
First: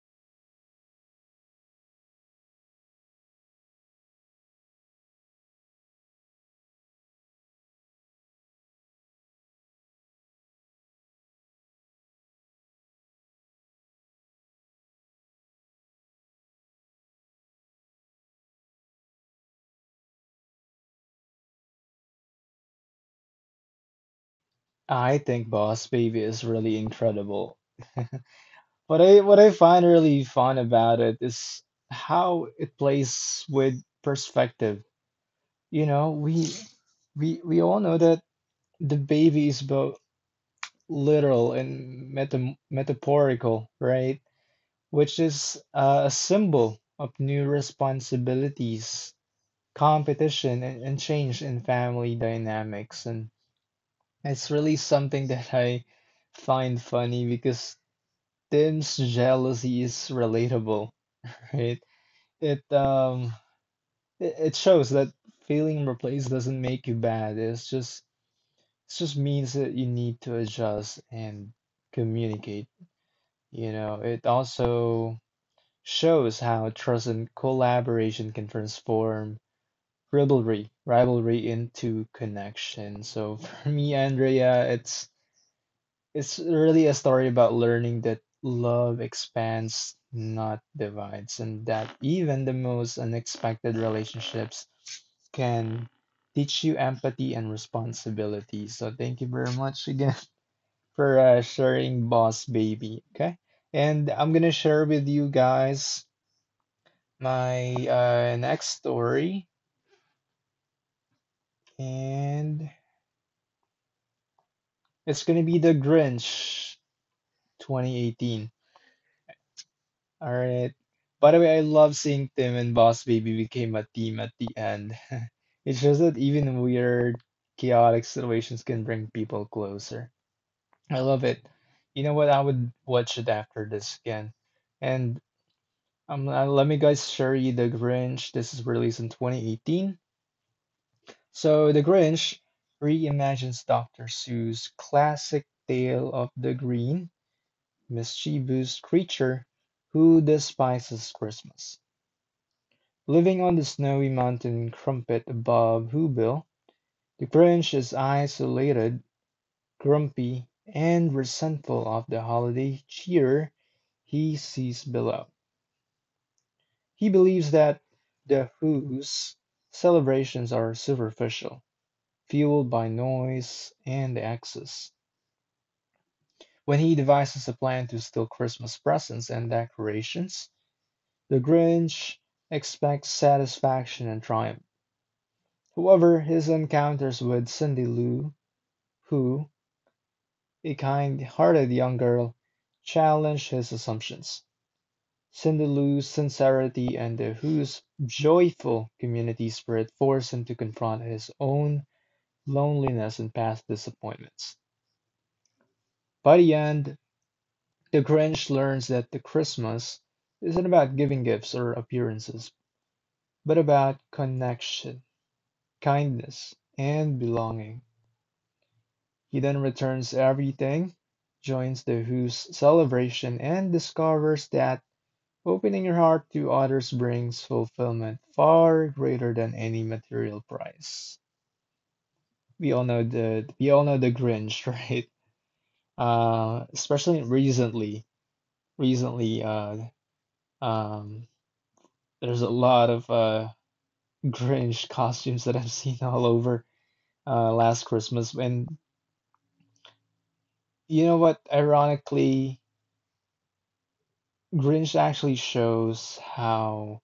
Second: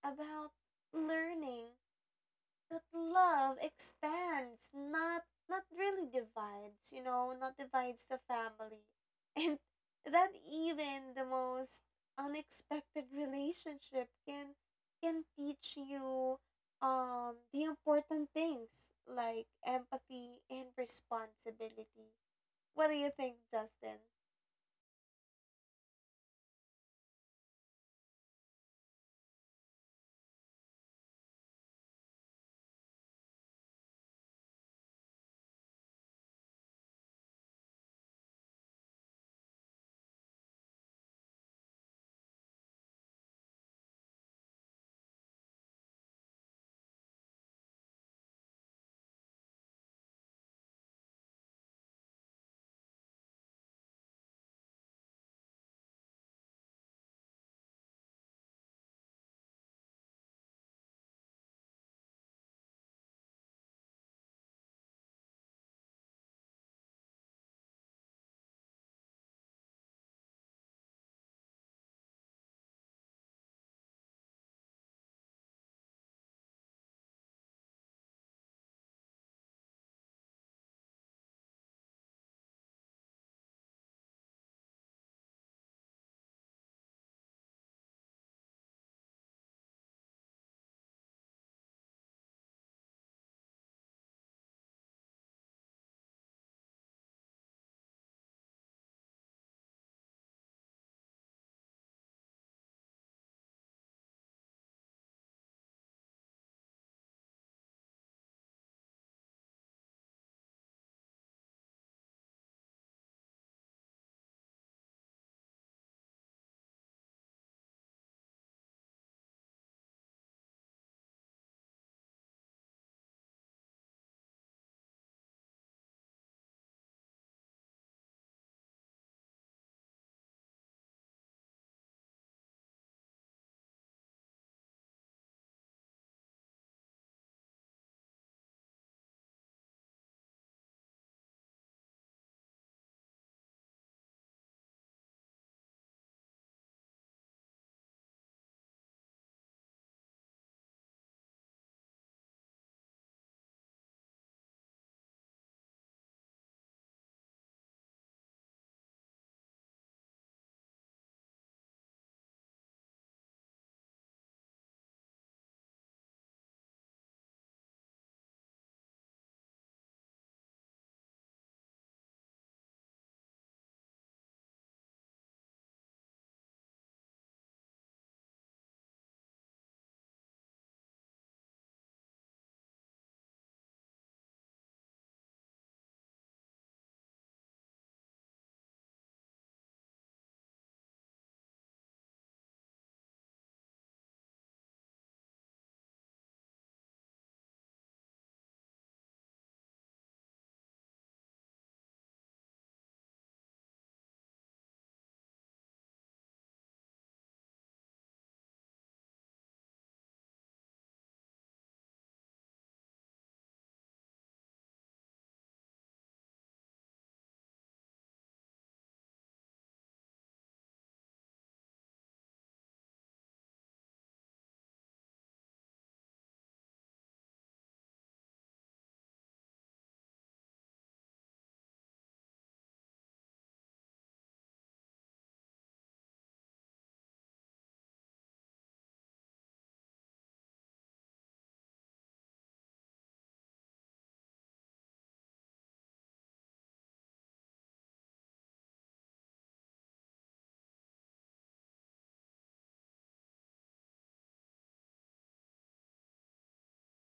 about learning that love expands, not not really divides, you know, not divides the family. *laughs* And that even the most unexpected relationship can teach you the important things like empathy and responsibility. What do you think, Justin?
I think Boss Baby is really incredible. *laughs* What I find really fun about it is how it plays with perspective. You know, we all know that the baby is both literal and metaphorical, right? Which is a symbol of new responsibilities competition and change in family dynamics. And it's really something that I find funny because Tim's jealousy is relatable, right? It um it shows that feeling replaced doesn't make you bad. It just means that you need to adjust and communicate. You know, it also shows how trust and collaboration can transform rivalry into connection. So *laughs* for me, Andrea, it's really a story about learning that love expands, not divides, and that even the most unexpected relationships can teach you empathy and responsibility. So thank you very much again *laughs* for sharing Boss Baby. Okay. And I'm gonna share with you guys my next story. And it's gonna be the Grinch 2018. Alright. By the way, I love seeing Tim and Boss Baby became a team at the end. *laughs* It shows that even weird, chaotic situations can bring people closer. I love it. You know what? I would watch it after this again. And Let me guys share you The Grinch. This is released in 2018. So, The Grinch reimagines Dr. Seuss' classic tale of the green mischievous creature who despises Christmas. Living on the snowy mountain crumpet above Whoville, the Grinch is isolated, grumpy, and resentful of the holiday cheer he sees below. He believes that the Who's celebrations are superficial, fueled by noise and excess. When he devises a plan to steal Christmas presents and decorations, The Grinch expects satisfaction and triumph. However, his encounters with Cindy Lou who, a kind-hearted young girl, challenge his assumptions. Cindy Lou's sincerity and the Who's joyful community spirit force him to confront his own loneliness and past disappointments. By the end, the Grinch learns that the Christmas isn't about giving gifts or appearances, but about connection, kindness, and belonging. He then returns everything, joins the Who's celebration, and discovers that opening your heart to others brings fulfillment far greater than any material prize. We all know the Grinch, *laughs* right? Especially recently, recently, uh, um, there's a lot of Grinch *laughs* costumes that I've seen all over, last Christmas, and you know what? Ironically, Grinch actually shows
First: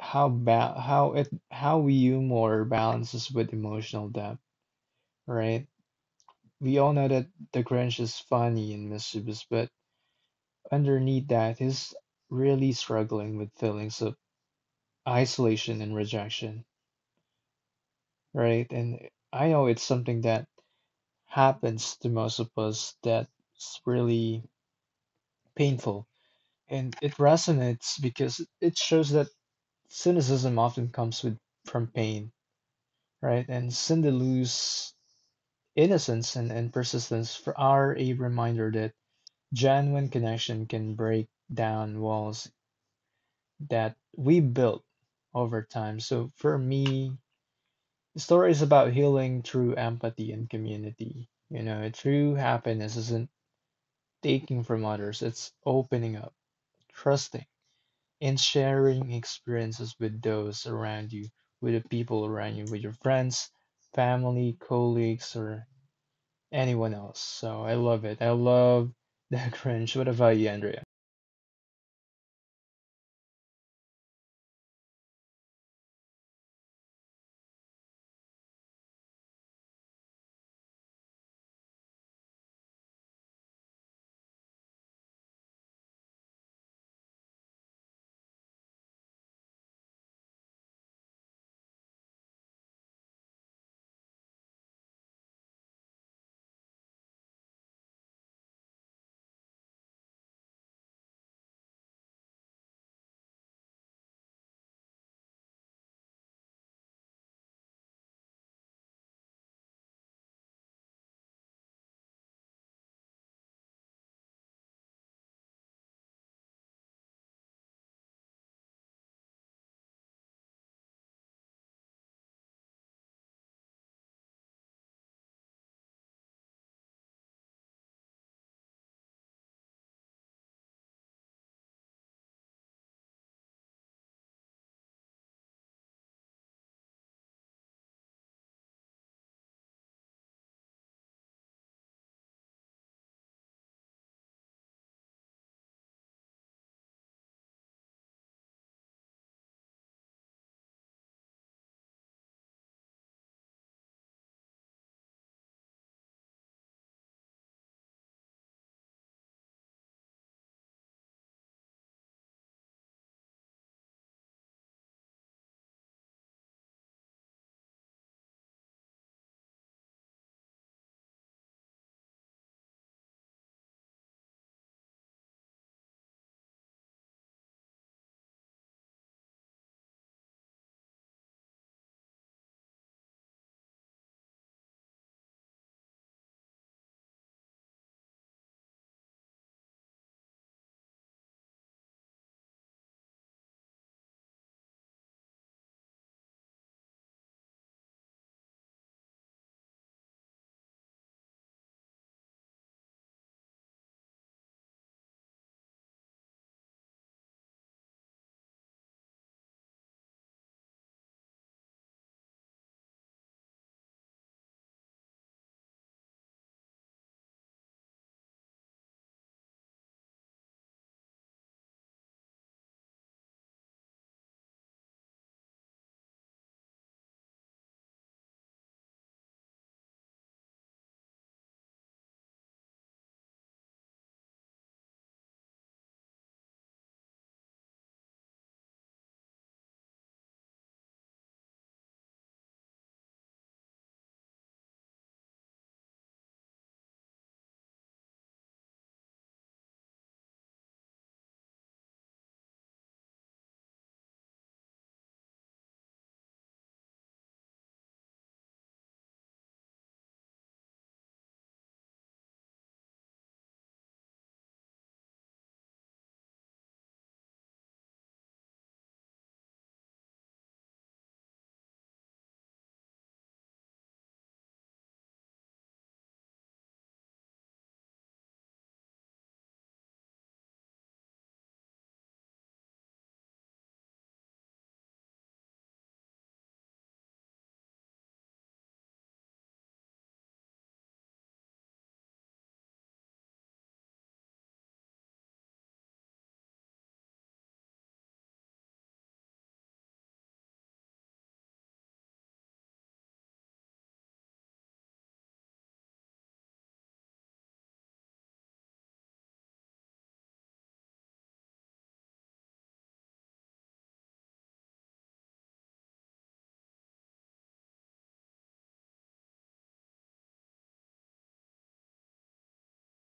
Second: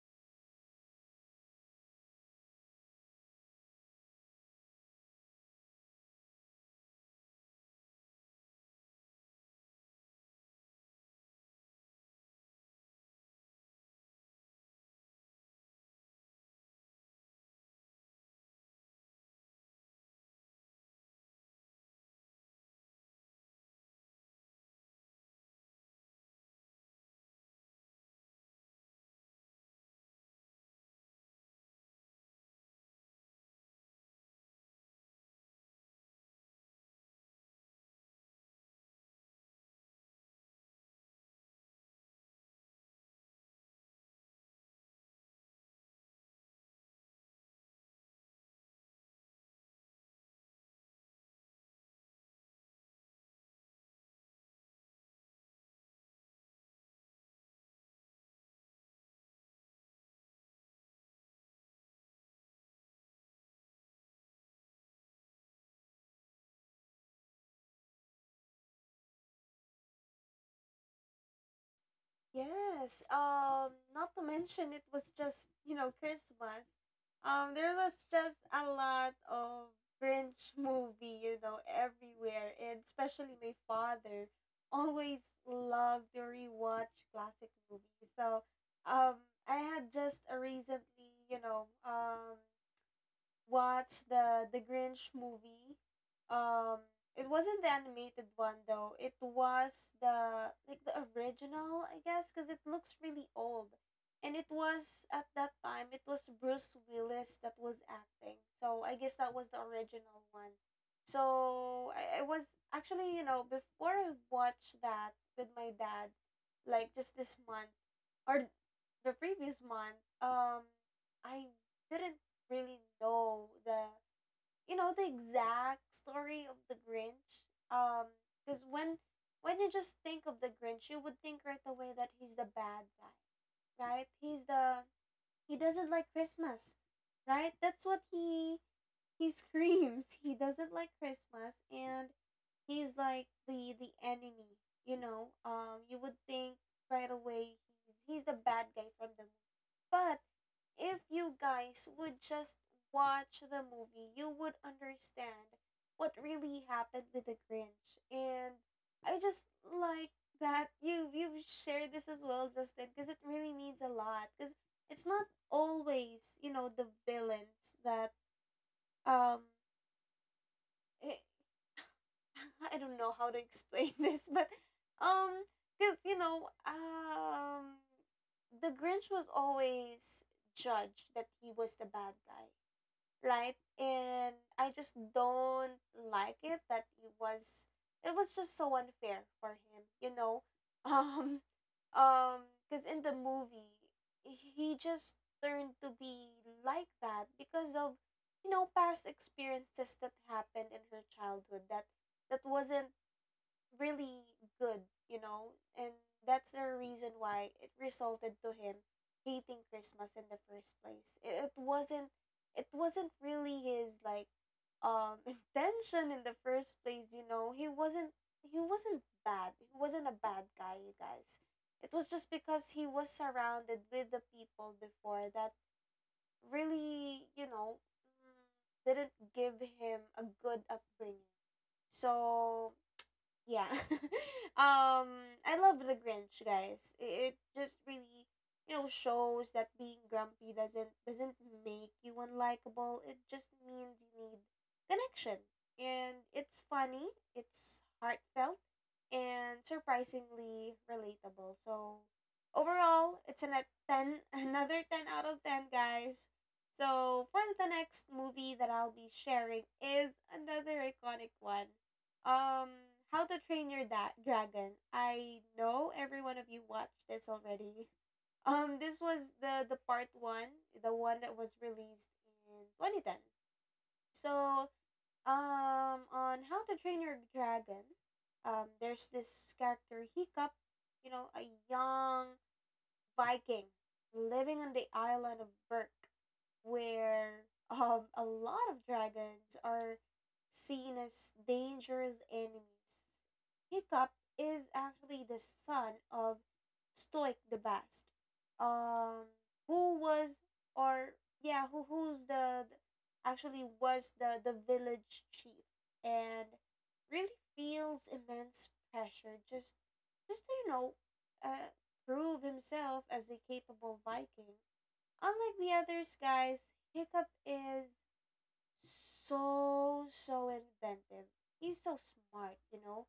how ba how it how humor balances with emotional depth, right? We all know that the Grinch is funny and mischievous, but underneath that, he's really struggling with feelings of isolation and rejection, right? And I know it's something that happens to most of us that's really painful, and it resonates because it shows that cynicism often comes with from pain, right? And Cindy Lou's innocence and persistence for, are a reminder that genuine connection can break down walls that we built over time. So for me, the story is about healing through empathy and community. True happiness isn't taking from others, it's opening up, trusting, and sharing experiences with those around you, with the people around you, with your friends, family, colleagues, or anyone else. So I love it. I love *laughs* the cringe. What about you, Andrea?
Yes, not to mention it was just, you know, Christmas. There was just a lot of Grinch movie, you know, everywhere, and especially my father always loved to rewatch classic movies. So, um, I had just a recently, watch the Grinch movie. Um, it wasn't the animated one though. It was the like the original, I guess, because it looks really old. And it was at that time it was Bruce Willis that was acting. So I guess that was the original one. So I was actually, you know, before I watched that with my dad, like just this month or the previous month, I didn't really know the, you know, the exact story of the Grinch. Um, because when you just think of the Grinch, you would think right away that he's the bad guy, right? He's the, he doesn't like Christmas, right? That's what he *laughs* screams. He doesn't like Christmas, and he's like the enemy. You know, you would think right away he's the bad guy from the movie. But if you guys would just watch the movie, you would understand what really happened with the Grinch. And I just like that you've shared this as well, Justin, because it really means a lot. Because it's not always, you know, the villains that um it. *laughs* I don't know how to explain *laughs* this, but um, because, you know, the Grinch was always judged that he was the bad guy, right? And I just don't like it that it was just so unfair for him, you know. *laughs* Um because in the movie, he just learned to be like that because of, you know, past experiences that happened in her childhood, that wasn't really good, you know, and that's the reason why it resulted to him hating Christmas in the first place. It wasn't, really his like *laughs* intention in the first place, you know. He wasn't, bad. He wasn't a bad guy, you guys. It was just because he was surrounded with the people before that really, you know, mm, didn't give him a good upbringing. So yeah *laughs* um I love the Grinch, guys. It just really, you know, shows that being grumpy doesn't make you unlikable. It just means you need connection. And it's funny, it's heartfelt, and surprisingly relatable. So overall, a 10, *laughs* another 10 out of 10, guys. So for the next movie that I'll be sharing is another iconic one. Um, How to Train Your da- Dragon. I know every one of you watched this already. *laughs* This was the part one, the one that was released in 2010. So, on How to Train Your Dragon, there's this character Hiccup. You know, a young Viking living on the island of Berk, where a lot of dragons are seen as dangerous enemies. Hiccup is actually the son of Stoic the Bast, um, who was or yeah, who's the actually was the village chief, and really feels immense pressure just to, you know, uh, prove himself as a capable Viking. Unlike the others, guys, Hiccup is so inventive. He's so smart, you know?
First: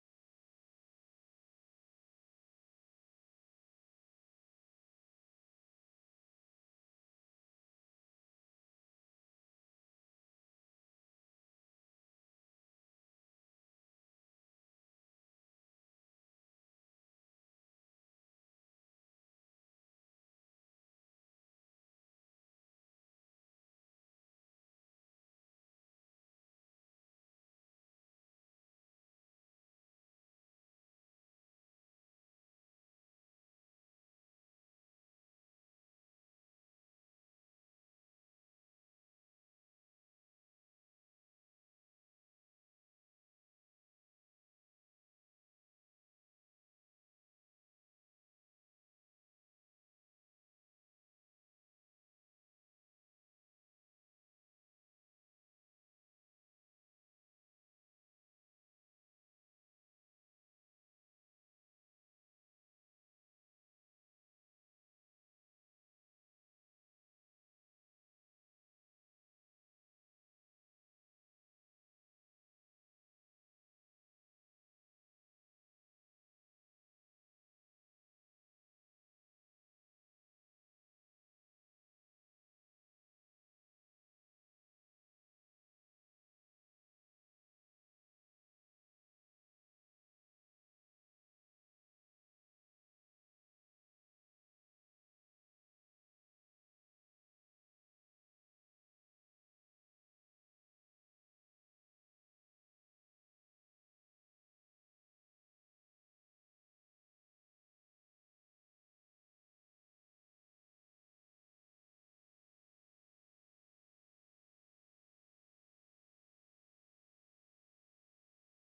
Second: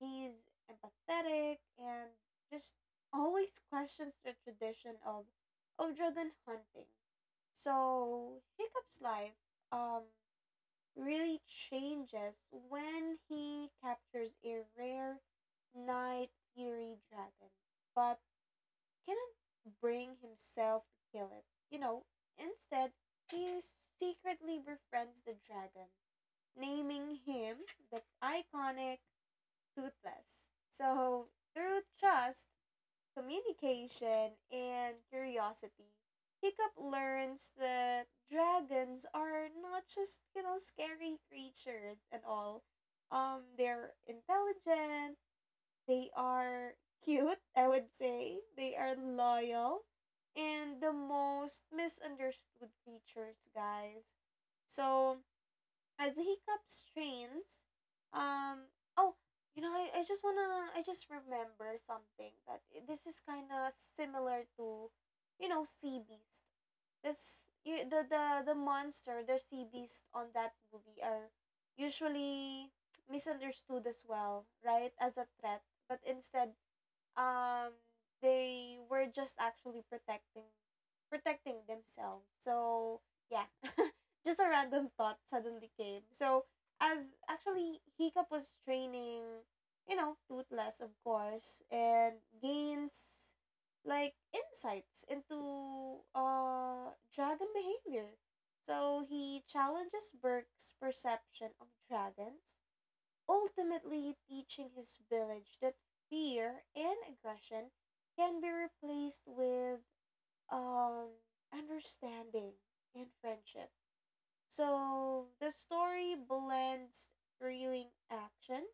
He's empathetic and just always questions the tradition of dragon hunting. So, Hiccup's life um, really changes when he captures a rare Night Fury dragon. But cannot bring himself to kill it. You know, instead, he secretly befriends the dragon, naming him the iconic Toothless. So, through trust, communication, and curiosity, Hiccup learns that dragons are not just, you know, scary creatures and all. They're intelligent, they are cute, *laughs* I would say. They are loyal and the most misunderstood creatures, guys. So, as Hiccups trains, um, oh, you know, I just remember something this is kind of similar to, you know, Sea Beast. The monster, the Sea Beast on that movie are usually misunderstood as well, right? As a threat, but instead um they were just actually protecting themselves. So yeah, *laughs* just a random thought suddenly came. So as actually Hiccup was training, you know, Toothless of course, and gains like insights into dragon behavior. So he challenges Burke's perception of dragons, ultimately teaching his village that fear and aggression can be replaced with um, understanding and friendship. So the story blends thrilling action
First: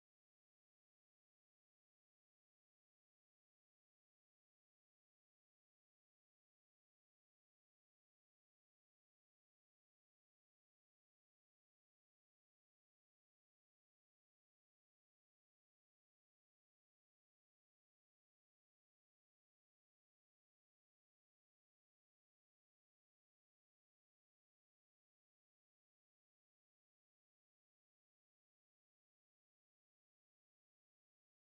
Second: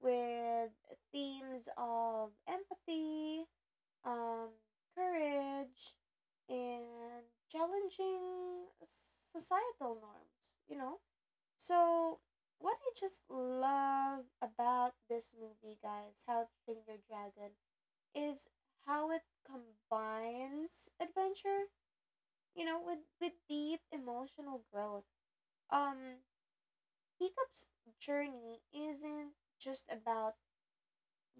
with themes of empathy, um, courage, and challenging societal norms, you know? So, what I just love about this movie, guys, How to Train Your Dragon, is how it combines adventure, you know, with deep emotional growth. Um, Hiccup's journey isn't just about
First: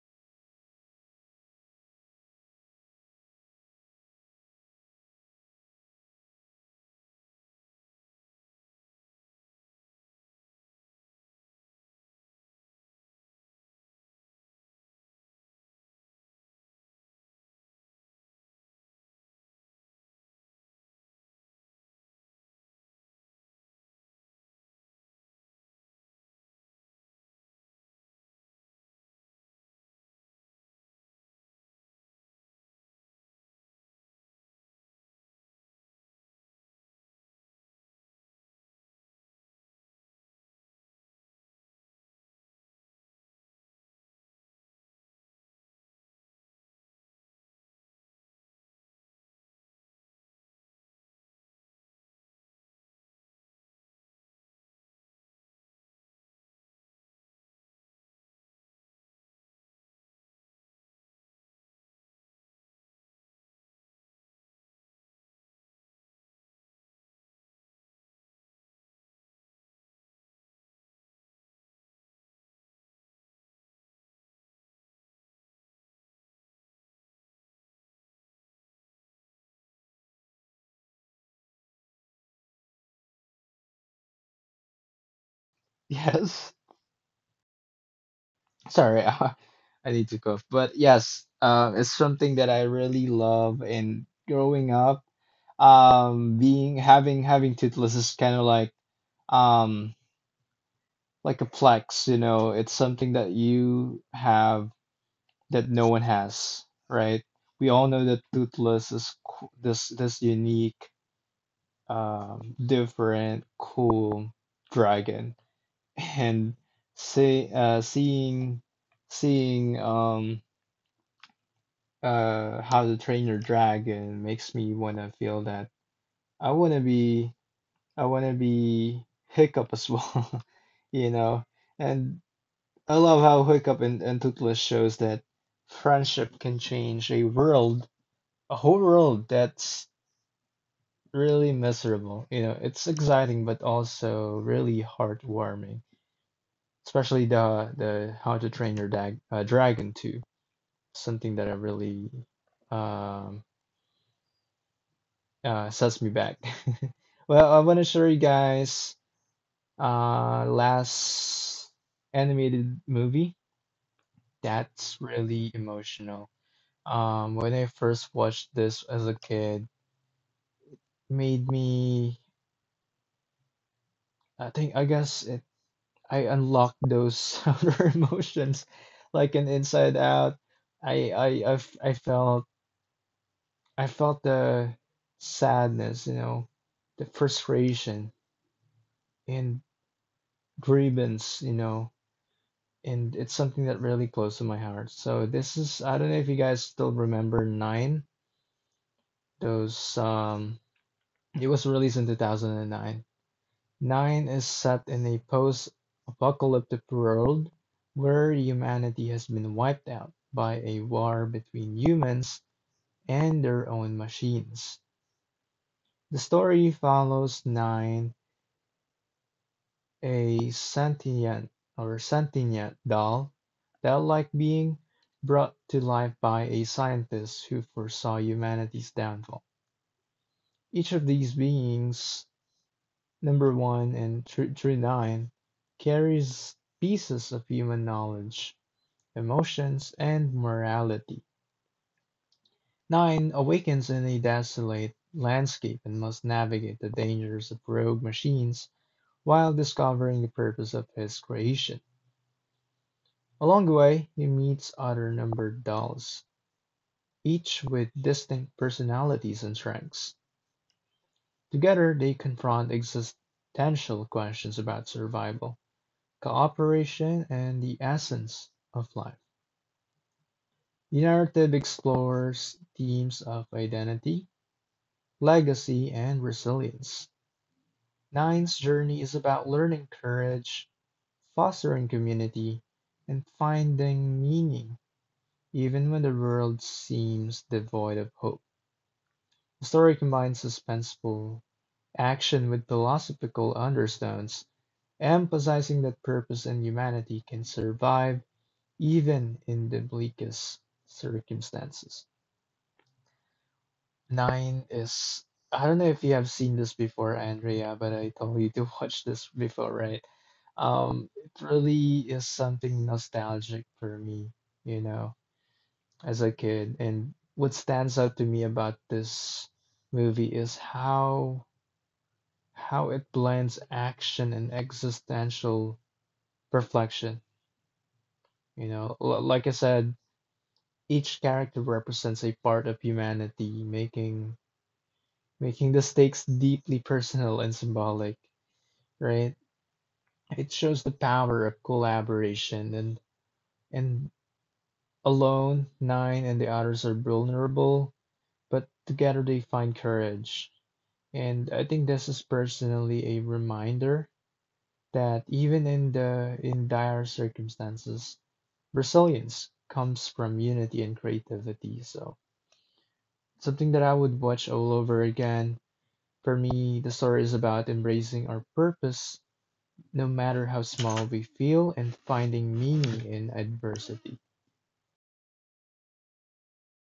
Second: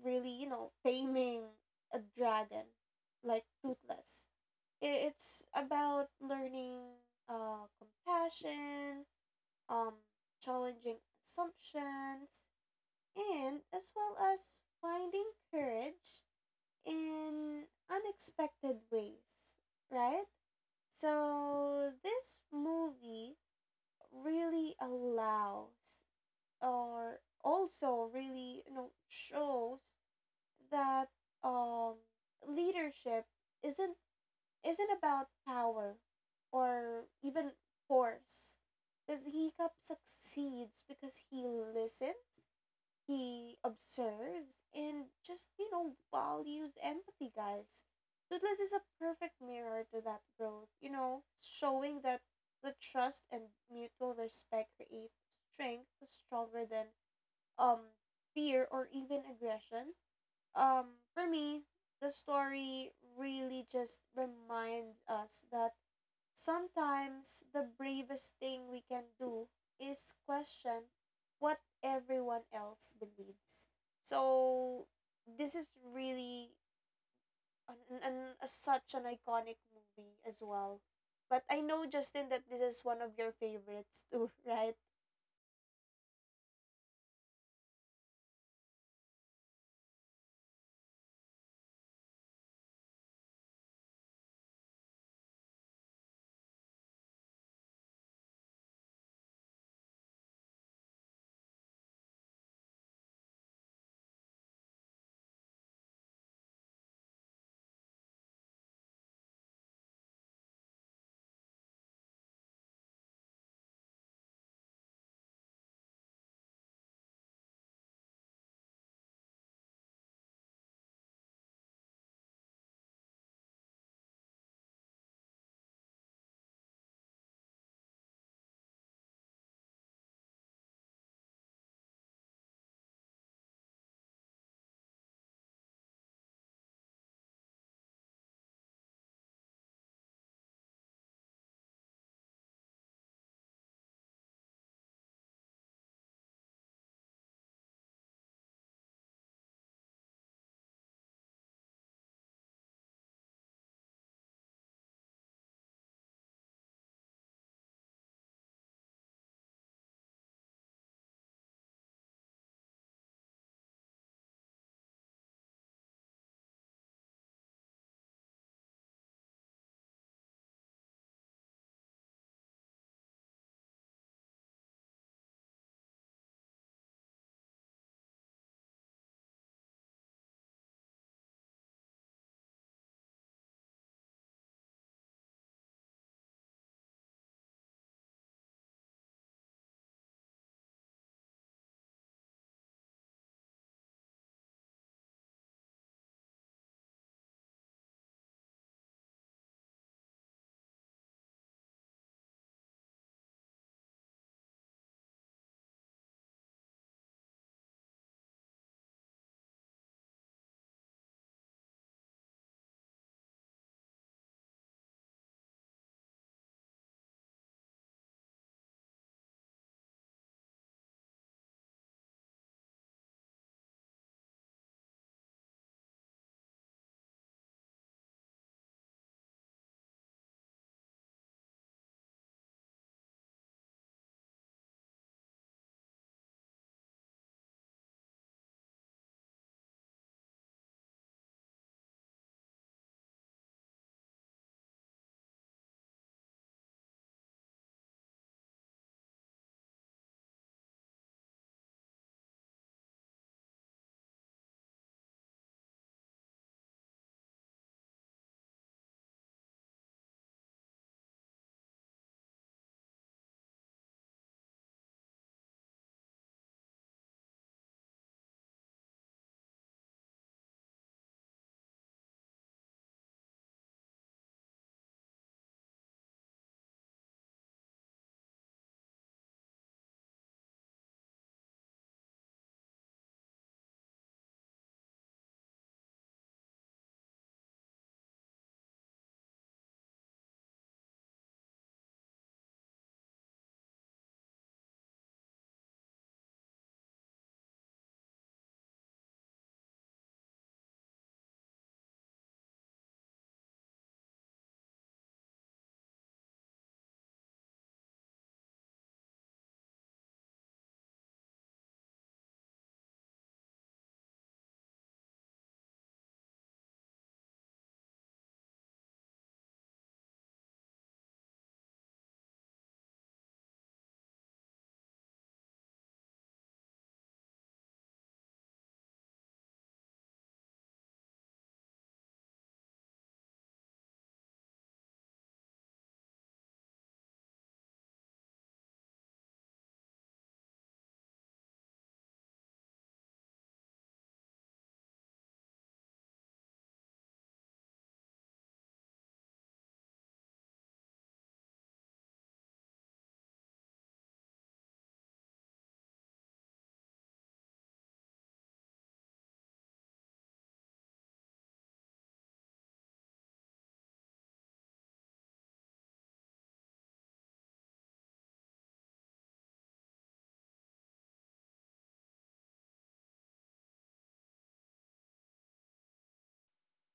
really, you know, taming a dragon like Toothless. It's about learning compassion, um, challenging assumptions, and as well as finding courage in unexpected ways, right? So this movie really allows, or also really, you know, shows that um leadership isn't isn't about power or even force, because he cup succeeds because he listens, he observes, and just, you know, values empathy, guys. Toothless is a perfect mirror to that growth, you know, showing that the trust and mutual respect create strength stronger than um fear or even aggression. For me, the story really just reminds us that sometimes the bravest thing we can do is question what everyone else believes. So this is really an, an, a, such an iconic movie as well. But I know Justin that this is one of your favorites too, *laughs* right?
Yes. Sorry, *laughs* I need to cough. But yes, it's something that I really love in growing up. Being having having toothless is kind of um like a flex, you know, it's something that you have that no one has, right? We all know that toothless is this unique, different, cool dragon. And see uh, seeing seeing how to train your dragon makes me want to feel that I want to be I want to be Hiccup as well, *laughs* you know. And I love how Hiccup and Toothless shows that friendship can change a world, a whole world that's really miserable. You know, it's exciting but also really heartwarming, especially the How to Train Your Dag Dragon 2, something that I really um, sets me back. *laughs* Well, I want to show you guys last animated movie that's really emotional. When I first watched this as a kid, made me, I think, I guess it, I unlocked those *laughs* outer emotions like an inside out. I I I, f- I felt I felt the sadness, you know, the frustration and grievance, you know, and it's something that really close to my heart. So this is, I don't know if you guys still remember Nine. Those, it was released in 2009. Nine is set in a post-apocalyptic world where humanity has been wiped out by a war between humans and their own machines. The story follows Nine, a sentient, or sentient doll, that like being brought to life by a scientist who foresaw humanity's downfall. Each of these beings, number one through nine, carries pieces of human knowledge, emotions, and morality. Nine awakens in a desolate landscape and must navigate the dangers of rogue machines while discovering the purpose of his creation. Along the way, he meets other numbered dolls, each with distinct personalities and strengths. Together, they confront existential questions about survival, cooperation, and the essence of life. The narrative explores themes of identity, legacy, and resilience. Nine's journey is about learning courage, fostering community, and finding meaning, even when the world seems devoid of hope. The story combines suspenseful action with philosophical undertones, emphasizing that purpose and humanity can survive even in the bleakest circumstances. Nine is, I don't know if you have seen this before, Andrea, but I told you to *laughs* watch this before, right? It really is something nostalgic for me, you know, as a kid. And what stands out to me about this movie is how it blends action and existential reflection. You know, like I said, each character represents a part of humanity, making the stakes deeply personal and symbolic, right? It shows the power of collaboration. And alone, Nine and the others are vulnerable, but together they find courage. And I think this is personally a reminder that even in the in dire circumstances, resilience comes from unity and creativity. So something that I would watch all over again. For me, the story is about embracing our purpose, no matter how small we feel, and finding meaning in adversity.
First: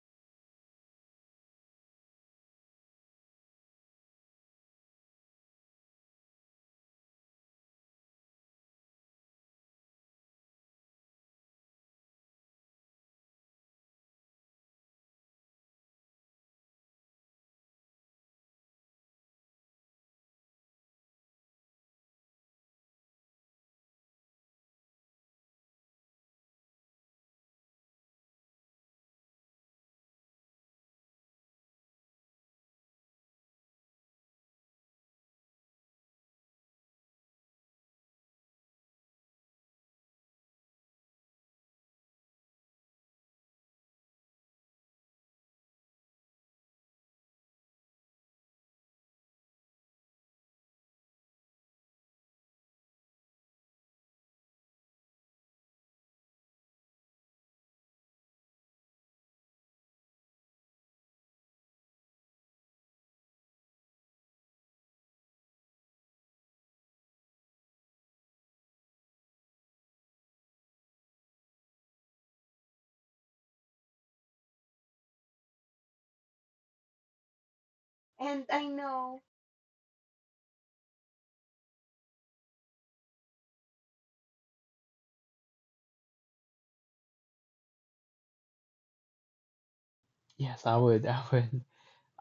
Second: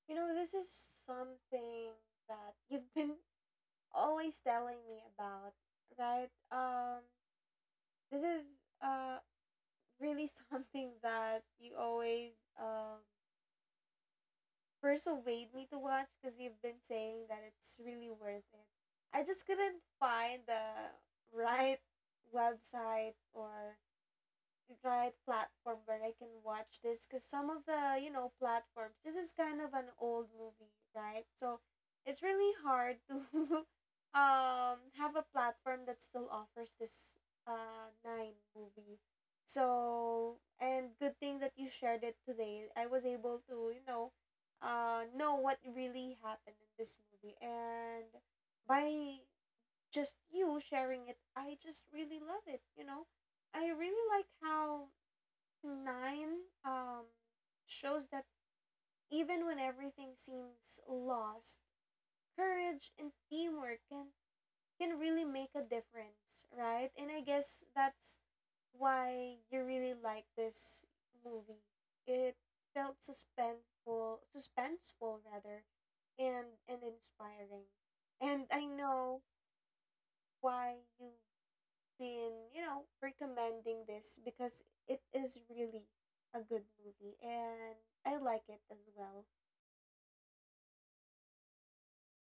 You know, this is something that you've been *laughs* always telling me about, right? This is uh really *laughs* something that you always um persuade me to watch because you've been saying that it's really worth it. I just couldn't find the right website or right platform where I can watch this, because some of the, you know, platforms, this is kind of an old movie, right? So it's really hard to *laughs* have a platform that still offers this Nine movie. So, and good thing that you shared it today, I was able to, you know, know what really happened in this movie. And by just you sharing it, I just really love it, you know. I really like how 9 um, shows that even when everything seems lost, courage and teamwork can really make a difference, right? And I guess that's why you really like this movie. It felt suspenseful, suspenseful rather, and inspiring. And
And
I
I
know
know.
why you in, you know, recommending this, because it is really a good movie and I like it as well.
Yes, I would. *laughs* I would.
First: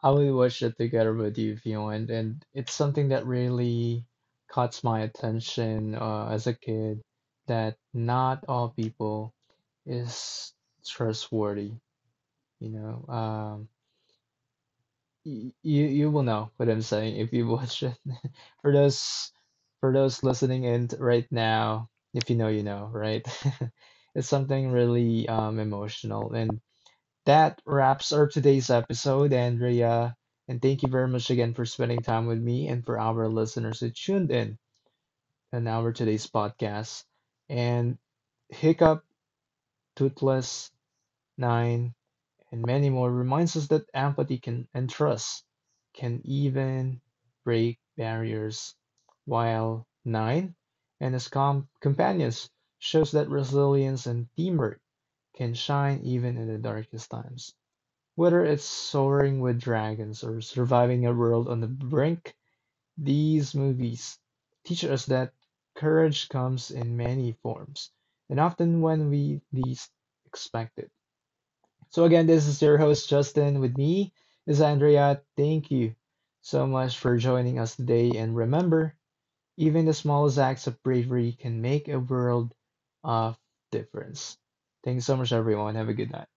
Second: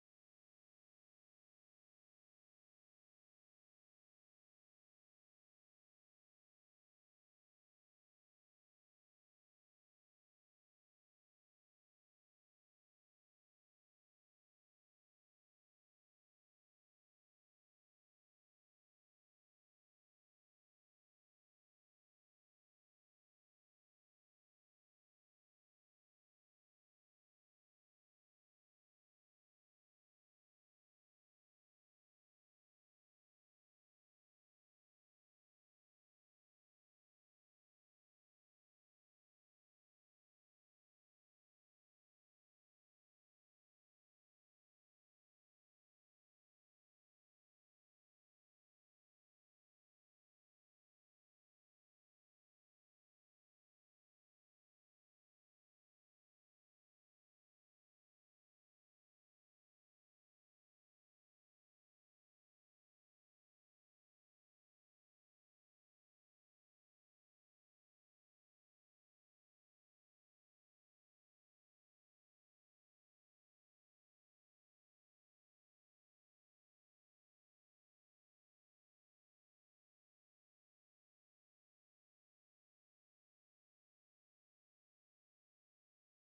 I would watch it together with you if you want. And it's something that really caught my attention, as a kid, that not all people is trustworthy. You know, um, you you will know what I'm saying if you watch it. *laughs* For those for those listening in right now, if you know, you know, right? *laughs* It's something really emotional, and that wraps our today's episode, Andrea. And thank you very much again for spending time with me and for our listeners who tuned in on our today's podcast. And Hiccup, Toothless, Nine, and many more reminds us that empathy can and trust can even break barriers. While nine and his companions shows that resilience and teamwork can shine even in the darkest times. Whether it's soaring with dragons or surviving a world on the brink, these movies teach us that courage comes in many forms, and often when we least expect it. So, again, this is your host, Justin, with me is Andrea. Thank you so much for joining us today. And remember, even the smallest acts of bravery can make a world of difference. Thanks so much, everyone. Have a good night.